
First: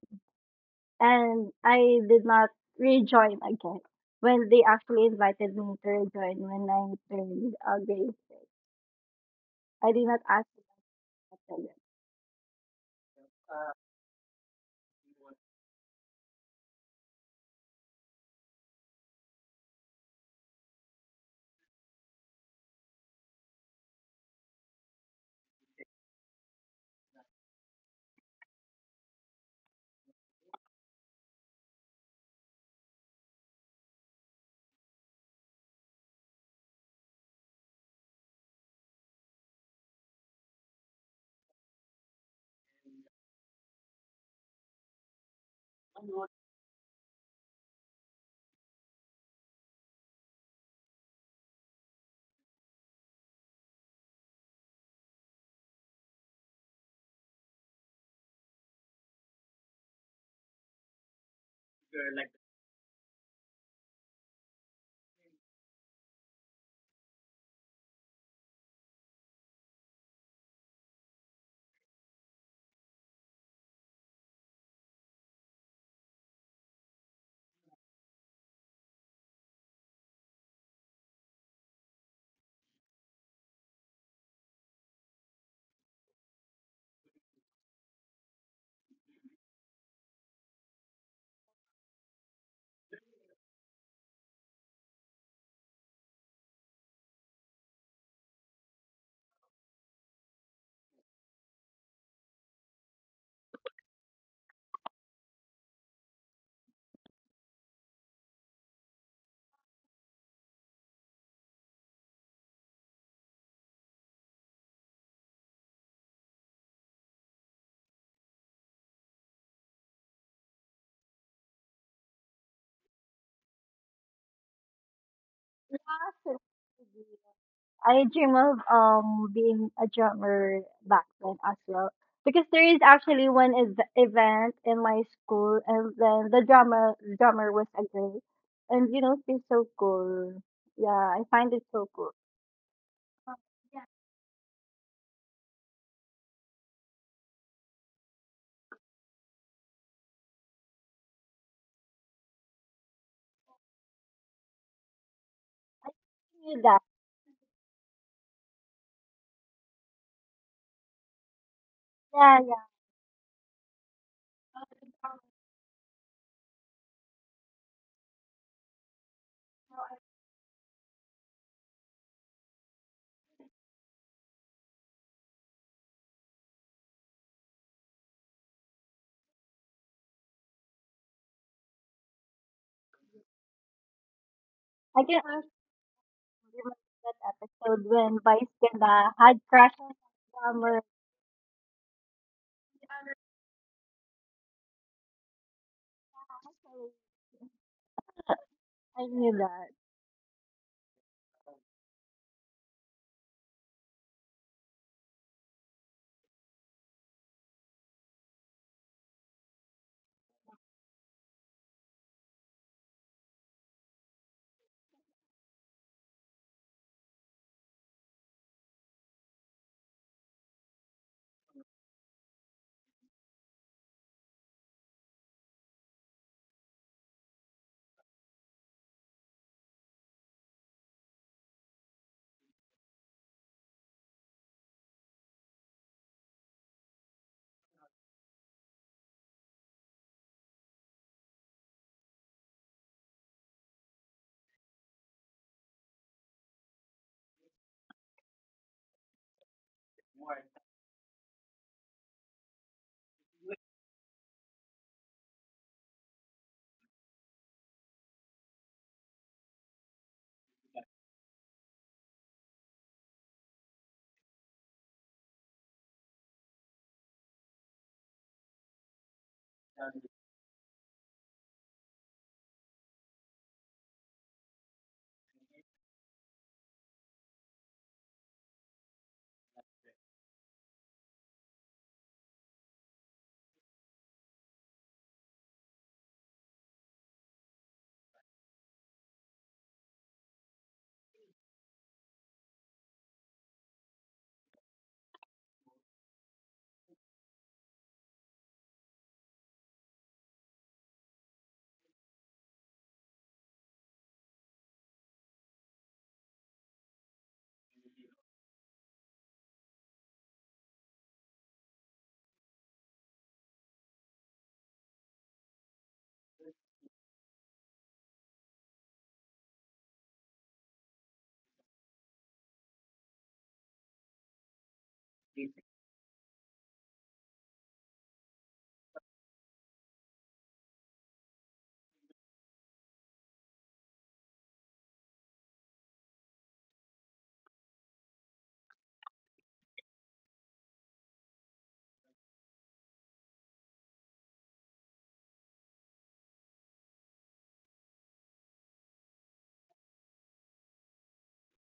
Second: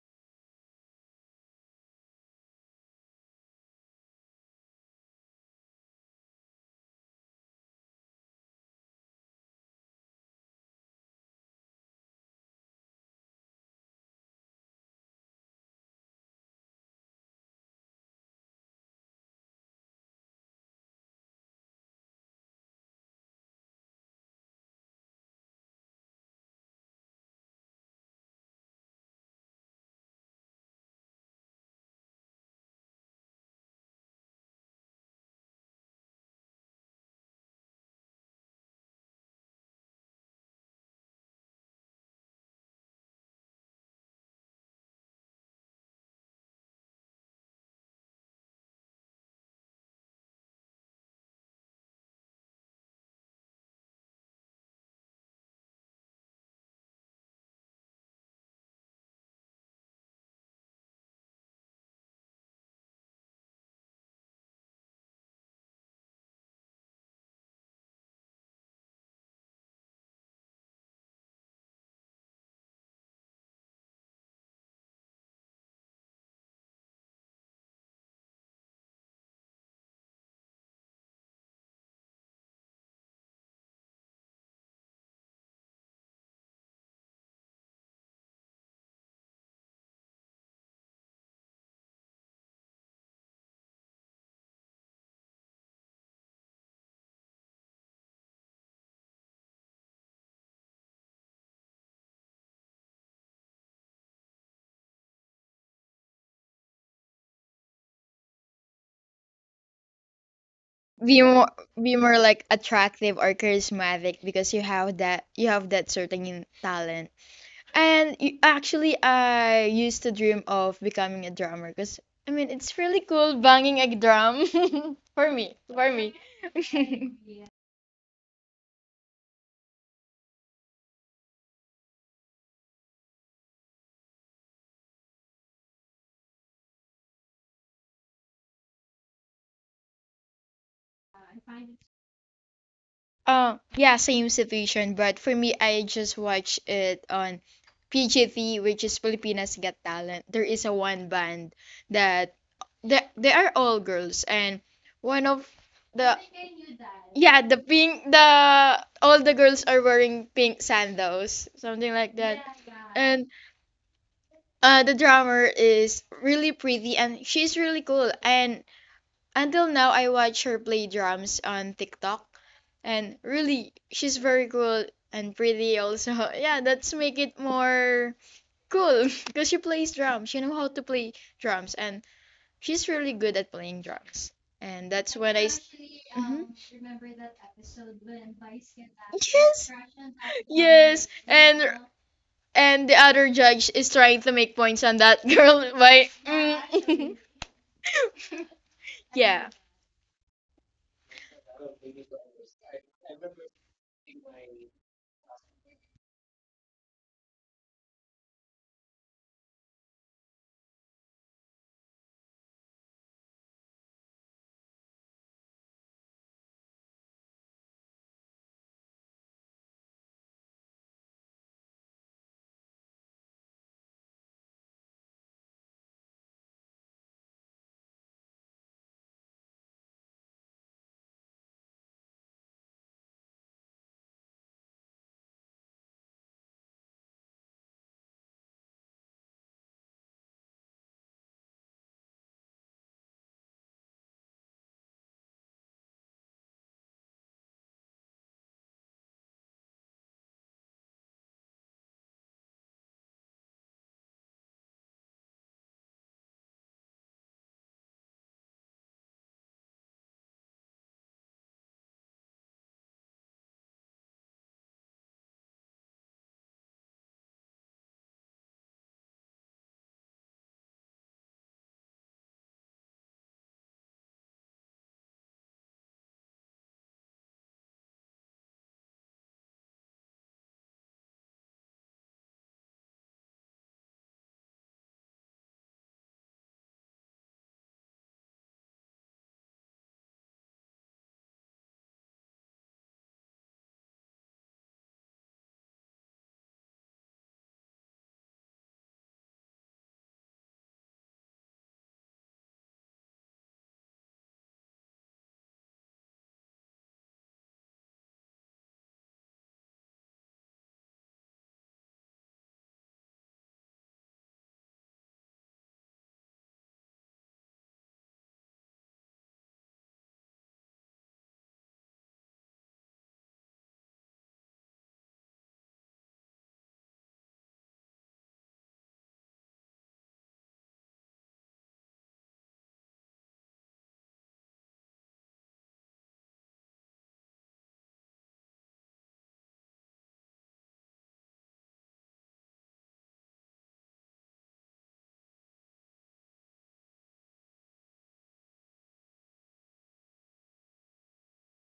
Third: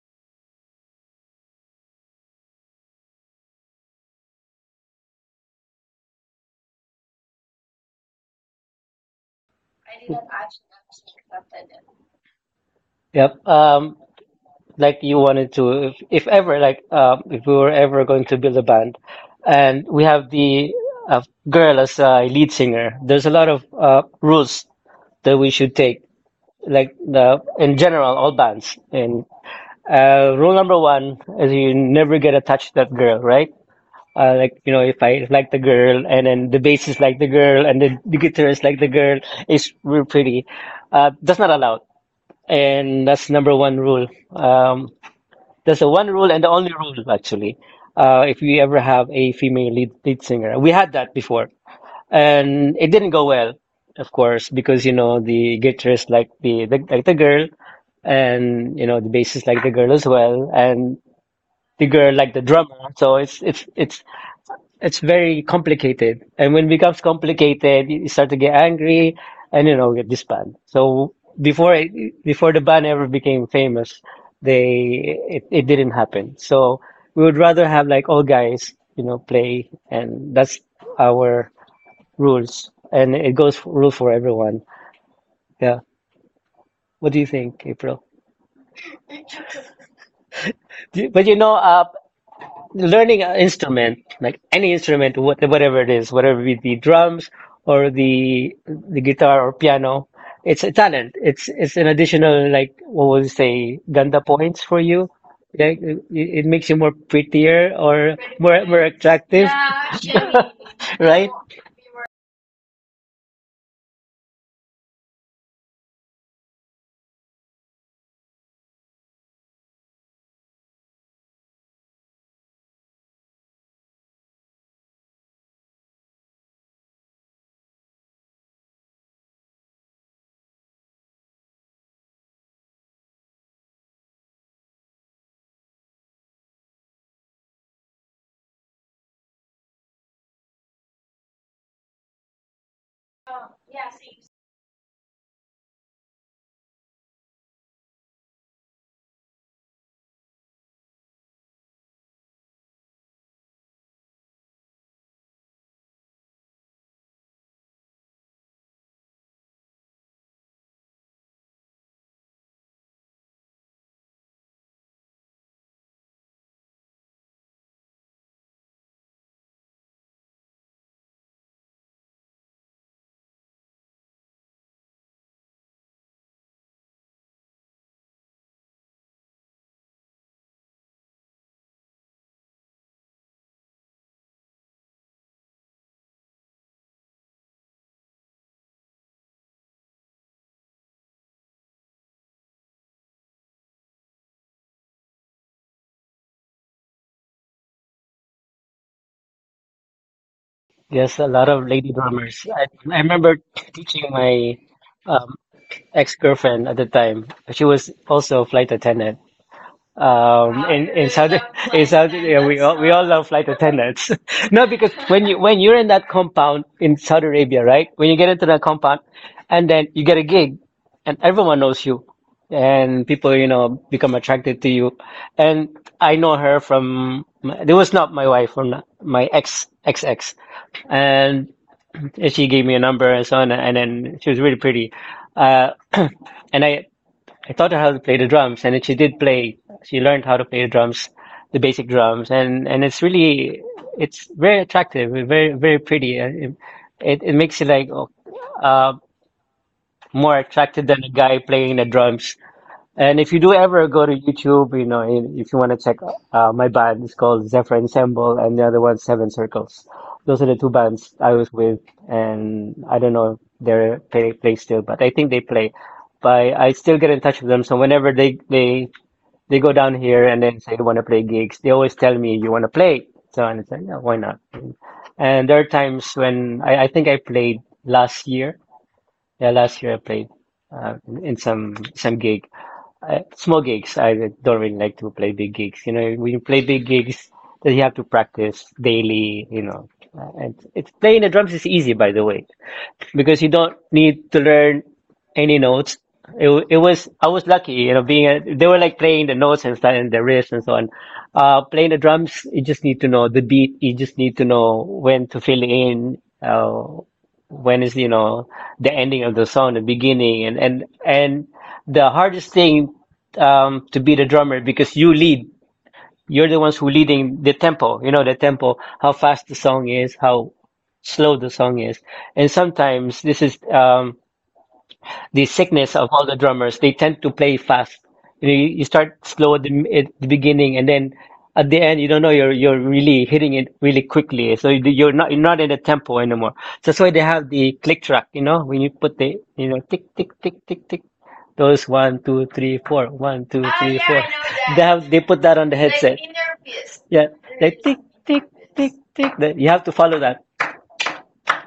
S1: and I did not rejoin again. When they actually invited me to rejoin when I turned grade six, I did not ask them again.
S2: Yep. Like you wanted to if ever like if we were ever going to build a band, and we have the uh, girl as a lead singer. There's a lot of rules that we should take, like the in general all bands. And rule number one is you never get attached to that girl, right? Like you know, if I like the girl, and then the bass is like the girl, and the guitar is like the girl, is real pretty. That's not allowed, and that's number one rule. um, that's the one rule and the only rule, actually. If we ever have a female lead singer, we had that before, and it didn't go well, of course, because you know the guitarist like the like the girl, and you know the bassist like the girl as well, and the girl like the drummer. So it's it's very complicated. And when it becomes complicated, you start to get angry and, you know, get disbanded. So before the band ever became famous, they it didn't happen. So we would rather have like all guys, you know, play, and that's our rules, and it goes for, rule for everyone. Yeah. What do you think, April? Do you- But you know, learning an instrument, like any instrument, whatever it is, whatever it be drums or the guitar or piano, it's a talent. It's an additional like what would you say, ganda points for you. Like it makes you more prettier or more attractive,
S3: Be
S2: right?
S3: more like attractive or charismatic, because you have that certain talent. And you, actually I used to dream of becoming a drummer because I mean, it's really cool banging a drum for me.
S1: That
S3: For me.
S1: again. I dream of being a drummer back then as well because there is actually one event in my school, and then the drummer was a girl, and you know she's so cool. Yeah, I find it so cool. Yeah,
S3: Yeah, same situation, but for me, I just watch it on PGT, which is Filipinas Got Talent. There is a one band that they are all girls, and one of
S1: I
S3: the
S1: knew that.
S3: yeah, the pink, the all the girls are wearing pink sandals, something like
S1: Yeah,
S3: that.
S1: yeah.
S3: And the drummer is really pretty, and she's really cool, and until now I watch her play drums on TikTok, and really she's very cool and pretty also. Yeah, that's make it more cool because she plays drums. She know how to play drums, and she's really good at playing drums. And
S1: I
S3: that's
S1: can
S3: when I s- Mhm.
S1: remember that episode when Vice Ganda had
S3: Yes.
S1: crushes on Glamour?
S3: Yes, and the other judge is trying to make points on that girl by
S1: Actually,
S3: mm.
S1: I knew
S3: Yeah.
S1: that.
S2: Yes, a lot of lady drummers. I remember teaching my um, ex-girlfriend at the time. She was also a flight attendant. In Saudi in Saudi Arabia, we all love flight attendants. No, because when you're in that compound in Saudi Arabia, right? When you get into that compound, and then you get a gig, and everyone knows you, and people you know become attracted to you. And I know her from my- it was not my wife, from my ex, and she gave me a number and so on, and then she was really pretty. Uh, and I taught her how to play the drums, and then she did play. She learned how to play the drums, the basic drums, and it's really it's very attractive, very pretty. It, it makes you like oh, uh, more attracted than a guy playing the drums. And if you do ever go to YouTube, you know, in- if you want to check my band, it's called Zephyr Ensemble, and the other one's Seven Circles. Those are the two bands I was with, and I don't know if they're they play still, but I think they play. But I still get in touch with them. So whenever they they go down here and then say they want to play gigs, they always tell me you want to play. So and it's like, yeah, why not? And there are times when I think I played last year. Yeah, last year I played in some gig, small gigs. I don't really like to play big gigs. You know, when you play big gigs, then you have to practice daily. You know, and it's playing the drums is easy, by the way, because you don't need to learn any notes. It was I was lucky, you know, being a, they were like playing the notes and stuff and the wrist and so on. Playing the drums, you just need to know the beat. You just need to know when to fill in, when is you know the ending of the song, the beginning, and and the hardest thing to be the drummer, because you lead, you're the ones who leading the tempo, you know the tempo, how fast the song is, how slow the song is. And sometimes this is the sickness of all the drummers. They tend to play fast. You know, you start slow at at the beginning, and then at the end, you don't know you're really hitting it really quickly. So you- you're not in the tempo anymore. So that's why they have the click track. You know, when you put the you know tick tick tick tick tick. Those 1 2 3 4, 1 2 3, four. They have they put that on the headset. Yeah, like tick tick tick tick. That you have to follow that.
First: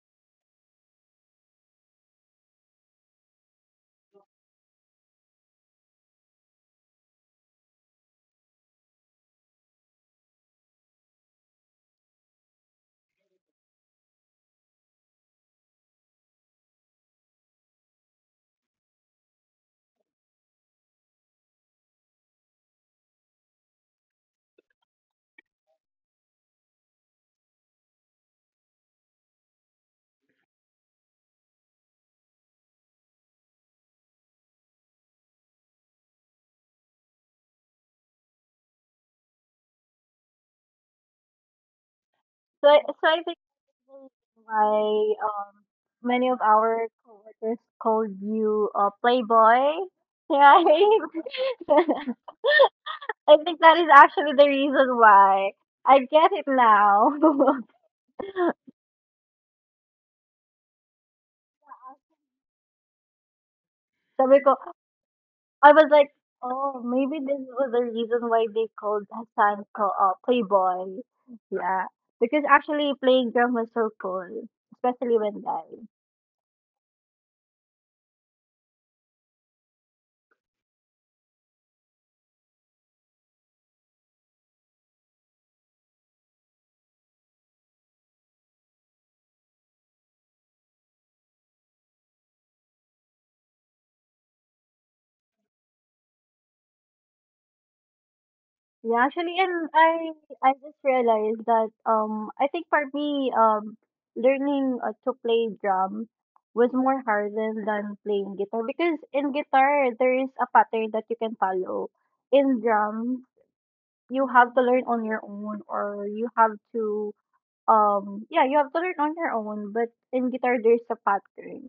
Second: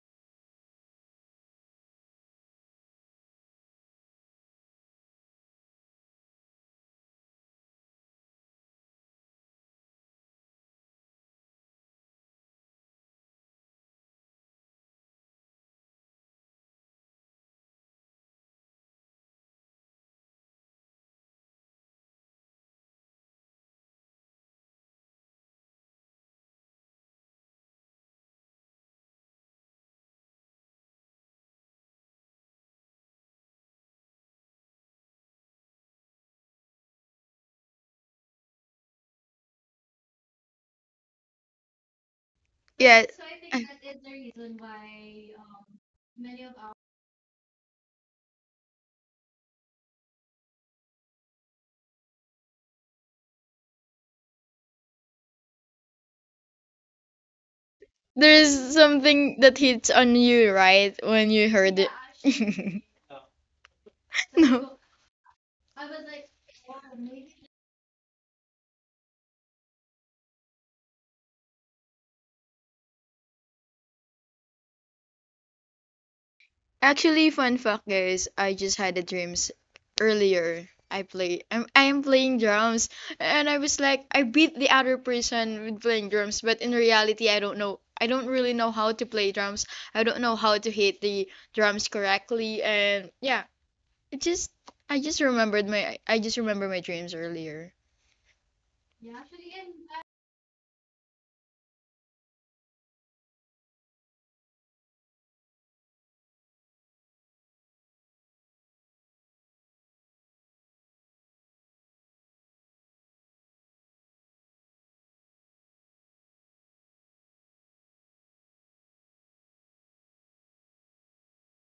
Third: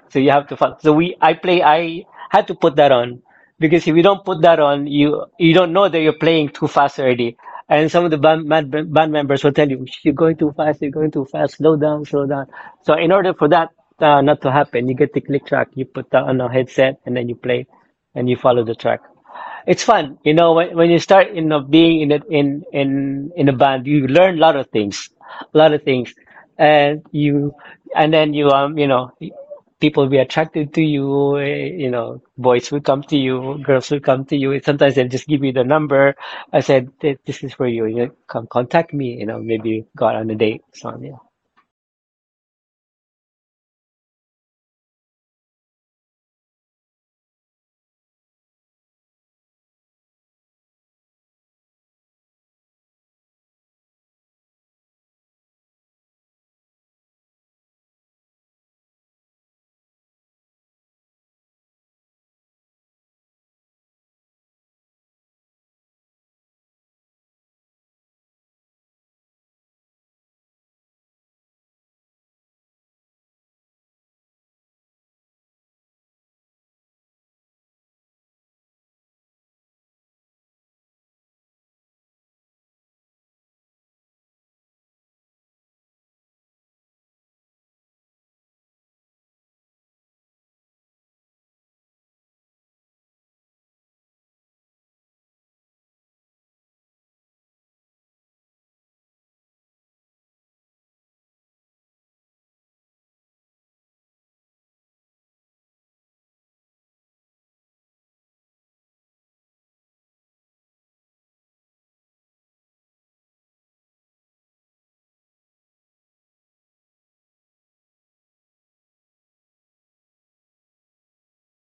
S2: So you have to follow. So I play, I had to put that on, because if you don't put that on, you don't know that you're playing too fast already. And some of the band members will tell you, you're going too fast, you're going too fast, slow down, slow down. So in order for that not to happen, you get the click track, you put that on a headset, and then you play, and you follow the track. It's fun, you know, when you start, you know, being in a, in a band, you learn a lot of things, a lot of things. And you and then you you know, people will be attracted to you. Eh, you know, boys will come to you, girls will come to you. Sometimes they'll just give you the number. I said, "This is for you. You know, come contact me." You know, maybe go out on a date. So yeah,
S1: So, so
S3: Yeah,
S1: I think the reason why many of our coworkers called you Playboy, right? I think that is actually the reason why. I get it now.
S3: there's something that hits on you, right? When you heard it. Actually,
S1: Sabi ko,
S3: let No.
S1: I was like, oh, maybe this was the reason why they called Hassan Playboy. Yeah, because actually playing drum was so cool, especially when guys.
S3: Actually, fun fact, guys, I just had a dreams earlier. I am playing drums, and I was like I beat the other person with playing drums, but in reality I don't really know how to play drums. I don't know how to hit the drums correctly, and yeah, it just I just remember my dreams earlier.
S1: Yeah, actually, and I just realized that I think for me learning to play drum was more harder than playing guitar because in guitar there is a pattern that you can follow. In drum, you have to learn on your own, or you have to yeah, you have to learn on your own, but in guitar there's a pattern.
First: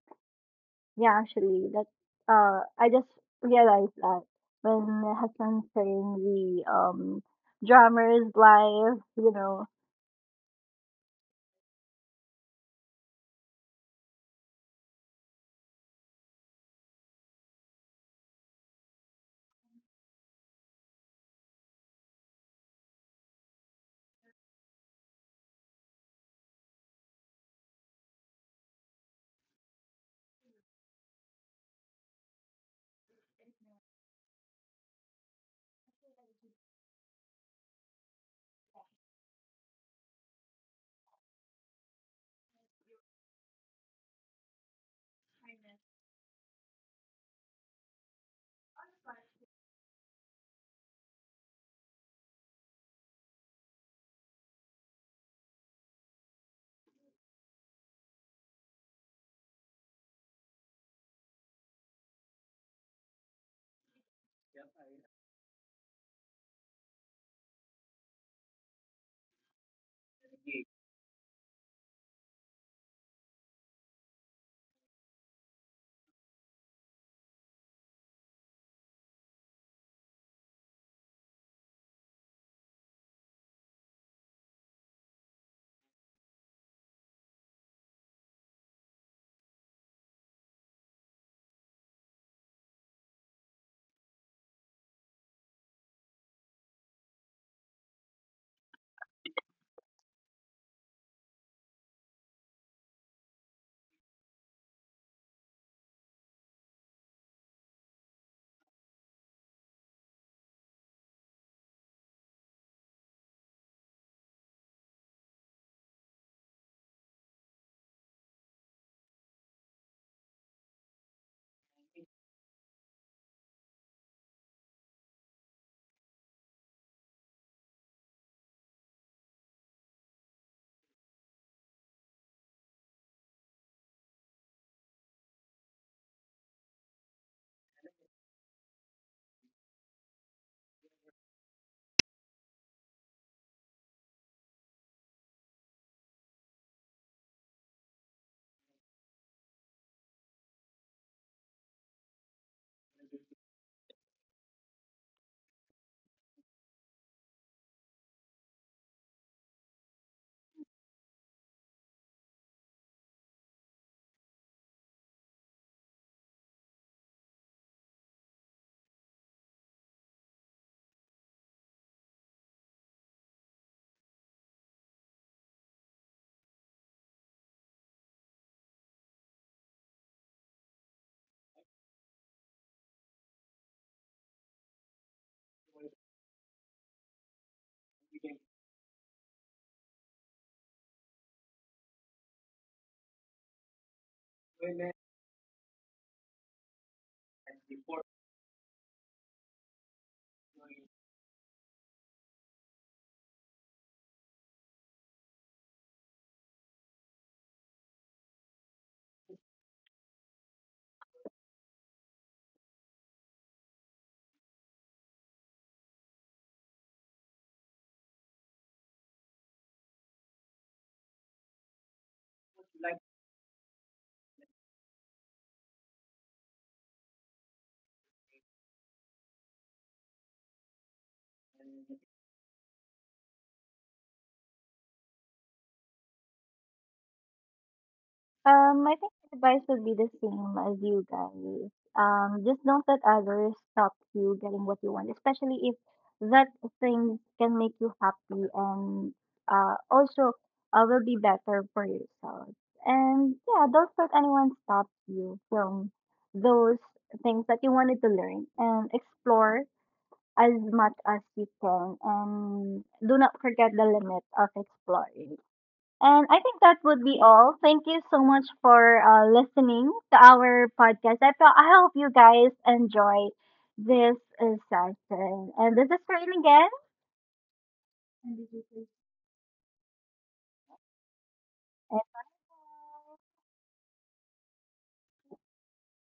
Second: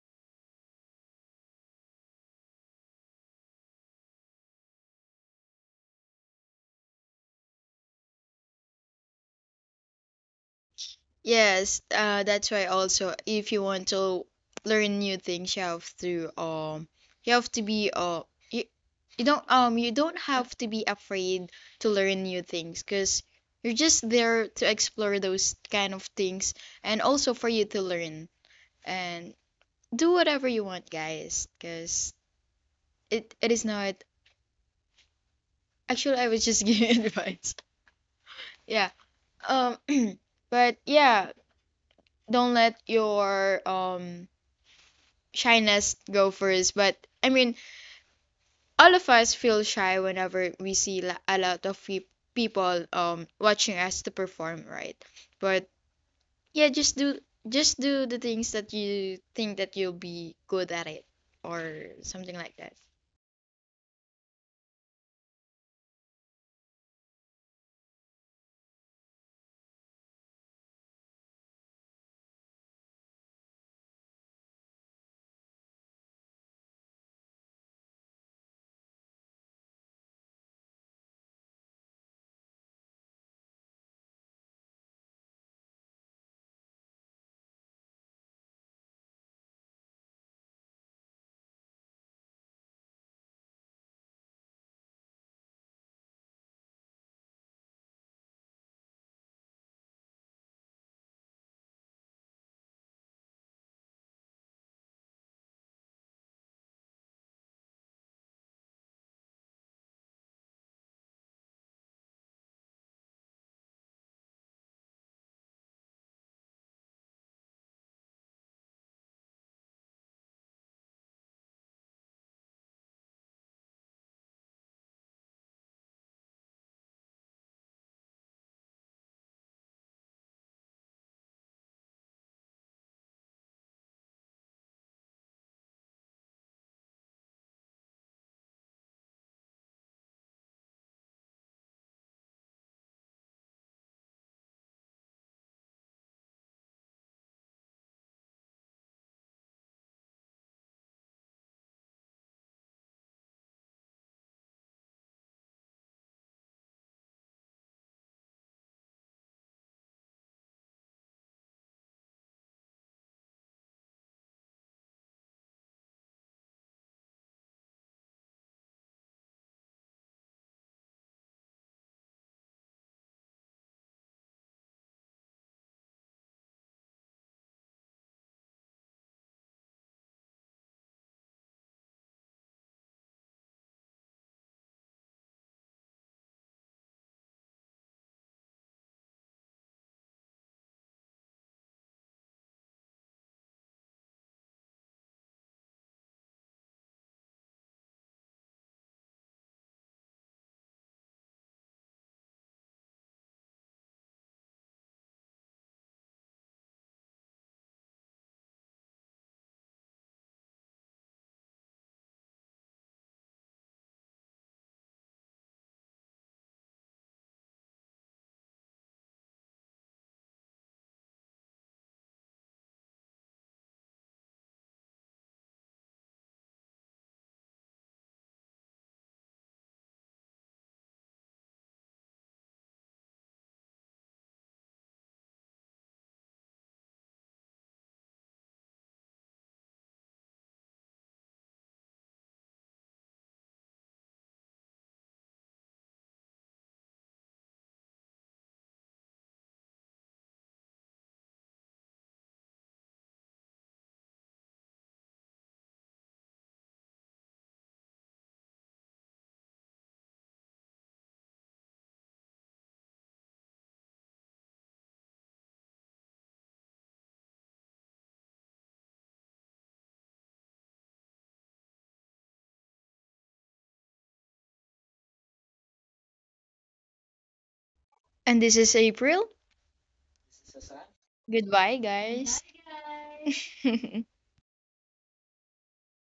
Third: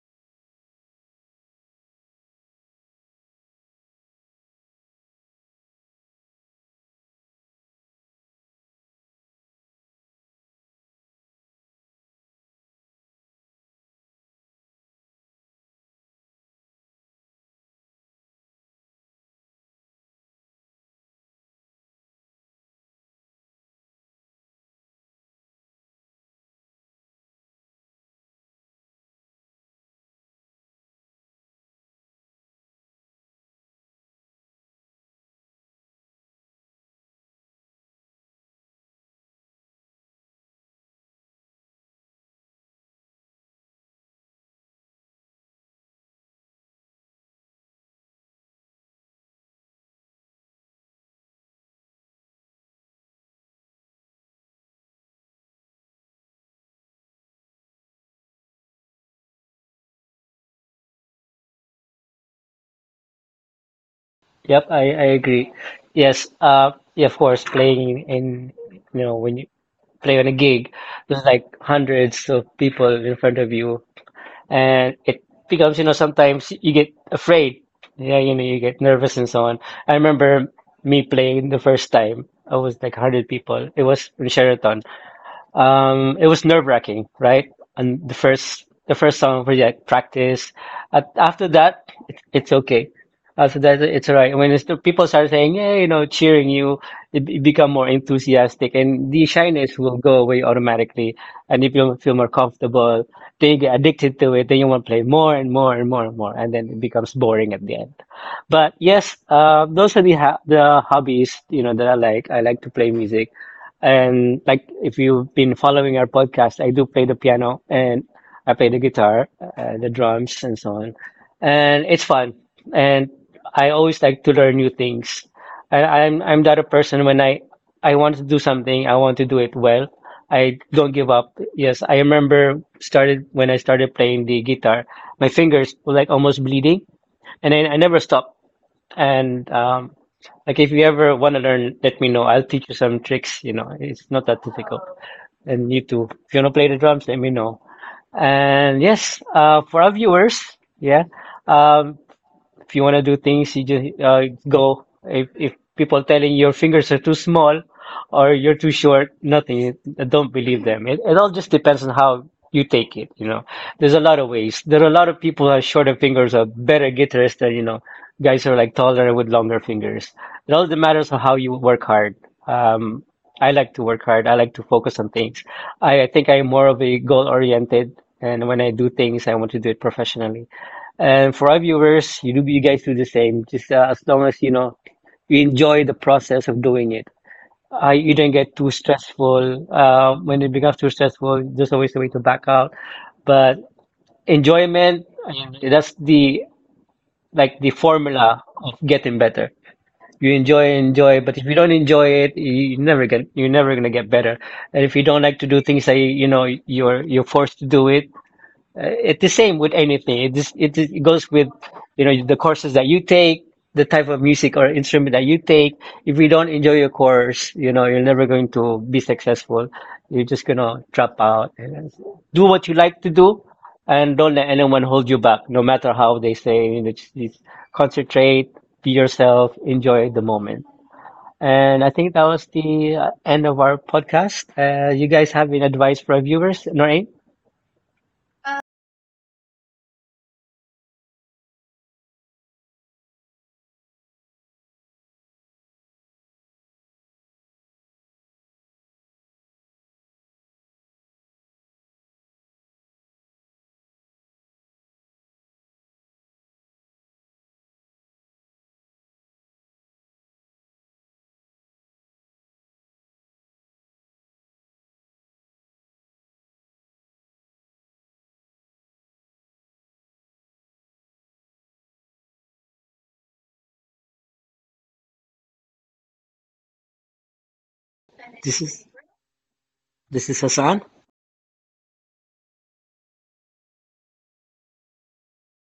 S1: Yeah, actually, that I just realized that when Hassan sang the drummer's live, you know,
S3: Yes, that's why also, if you want to learn new things, you have to be you, you don't have to be afraid to learn new things, because you're just there to explore those kind of things and also for you to learn and do whatever you want, guys, because it is not actually. I was just giving advice. Yeah. Um, but yeah, don't let your shyness go first. But I mean, all of us feel shy whenever we see a lot of people watching us to perform, right? But yeah, just do the things that you think that you'll be good at it or something like that.
S2: yep, I agree. Yes, yeah, of course, playing in you know when you play on a gig, there's like hundreds of people in front of you, and it becomes you know sometimes you get afraid, yeah, you know, you get nervous and so on. I remember me playing the first time, I was like 100 people, it was in Sheraton. It was nerve-wracking, right? And the first song we like practice. After that, it, it's okay. After that, it's all right. When it's, people start saying, yeah, you know, cheering you, it become more enthusiastic, and the shyness will go away automatically. And if you feel more comfortable, then you get addicted to it. Then you want to play more and more and more and more, and then it becomes boring at the end. But yes, those are the hobbies, you know, that I like. I like to play music. And like if you've been following our podcast, I do play the piano, and I play the guitar, the drums, and so on. And it's fun. And I always like to learn new things. And I'm that a person when I want to do something, I want to do it well. I don't give up. Yes, I remember started when I started playing the guitar, my fingers were like almost bleeding, and I never stopped. And like if you ever want to learn, let me know. I'll teach you some tricks. You know, it's not that difficult. And you too. If you want to play the drums, let me know. And yes, for our viewers, yeah. Um, if you want to do things, you just go. If people telling your fingers are too small or you're too short, nothing. Don't believe them. It all just depends on how you take it. You know, there's a lot of ways. There are a lot of people who have shorter fingers are better guitarists than you know guys who are like taller with longer fingers. It all matters on how you work hard. Um, I like to work hard. I like to focus on things. I think I'm more of a goal oriented, and when I do things, I want to do it professionally. And for our viewers, you do you guys do the same. Just as long as you know you enjoy the process of doing it. I You don't get too stressful. When it becomes too stressful, there's always a way to back out. But enjoyment, that's the like the formula of getting better. You enjoy, enjoy, but if you don't enjoy it, you never get you're never gonna get better. And if you don't like to do things that you know you're forced to do it, uh, it's the same with anything. It just it goes with you know the courses that you take, the type of music or instrument that you take. If you don't enjoy your course, you know you're never going to be successful. You're just gonna drop out. And do what you like to do, and don't let anyone hold you back. No matter how they say, you know, just concentrate, be yourself, enjoy the moment. And I think that was the end of our podcast. You guys have any advice for our viewers, Noreen?
S1: I think my advice would be the same as you guys. Just don't let others stop you getting what you want, especially if that thing can make you happy and also will be better for yourself. And yeah, don't let anyone stop you from those things that you wanted to learn and explore as much as you can. And do not forget the limit of exploring. And I think that would be all. Thank you so much for listening to our podcast. I, thought, I hope you guys enjoy this session. And this is Rain
S3: And
S2: This
S3: this
S2: is
S3: is
S1: again.
S3: April.
S2: Hassan.
S3: Goodbye, guys.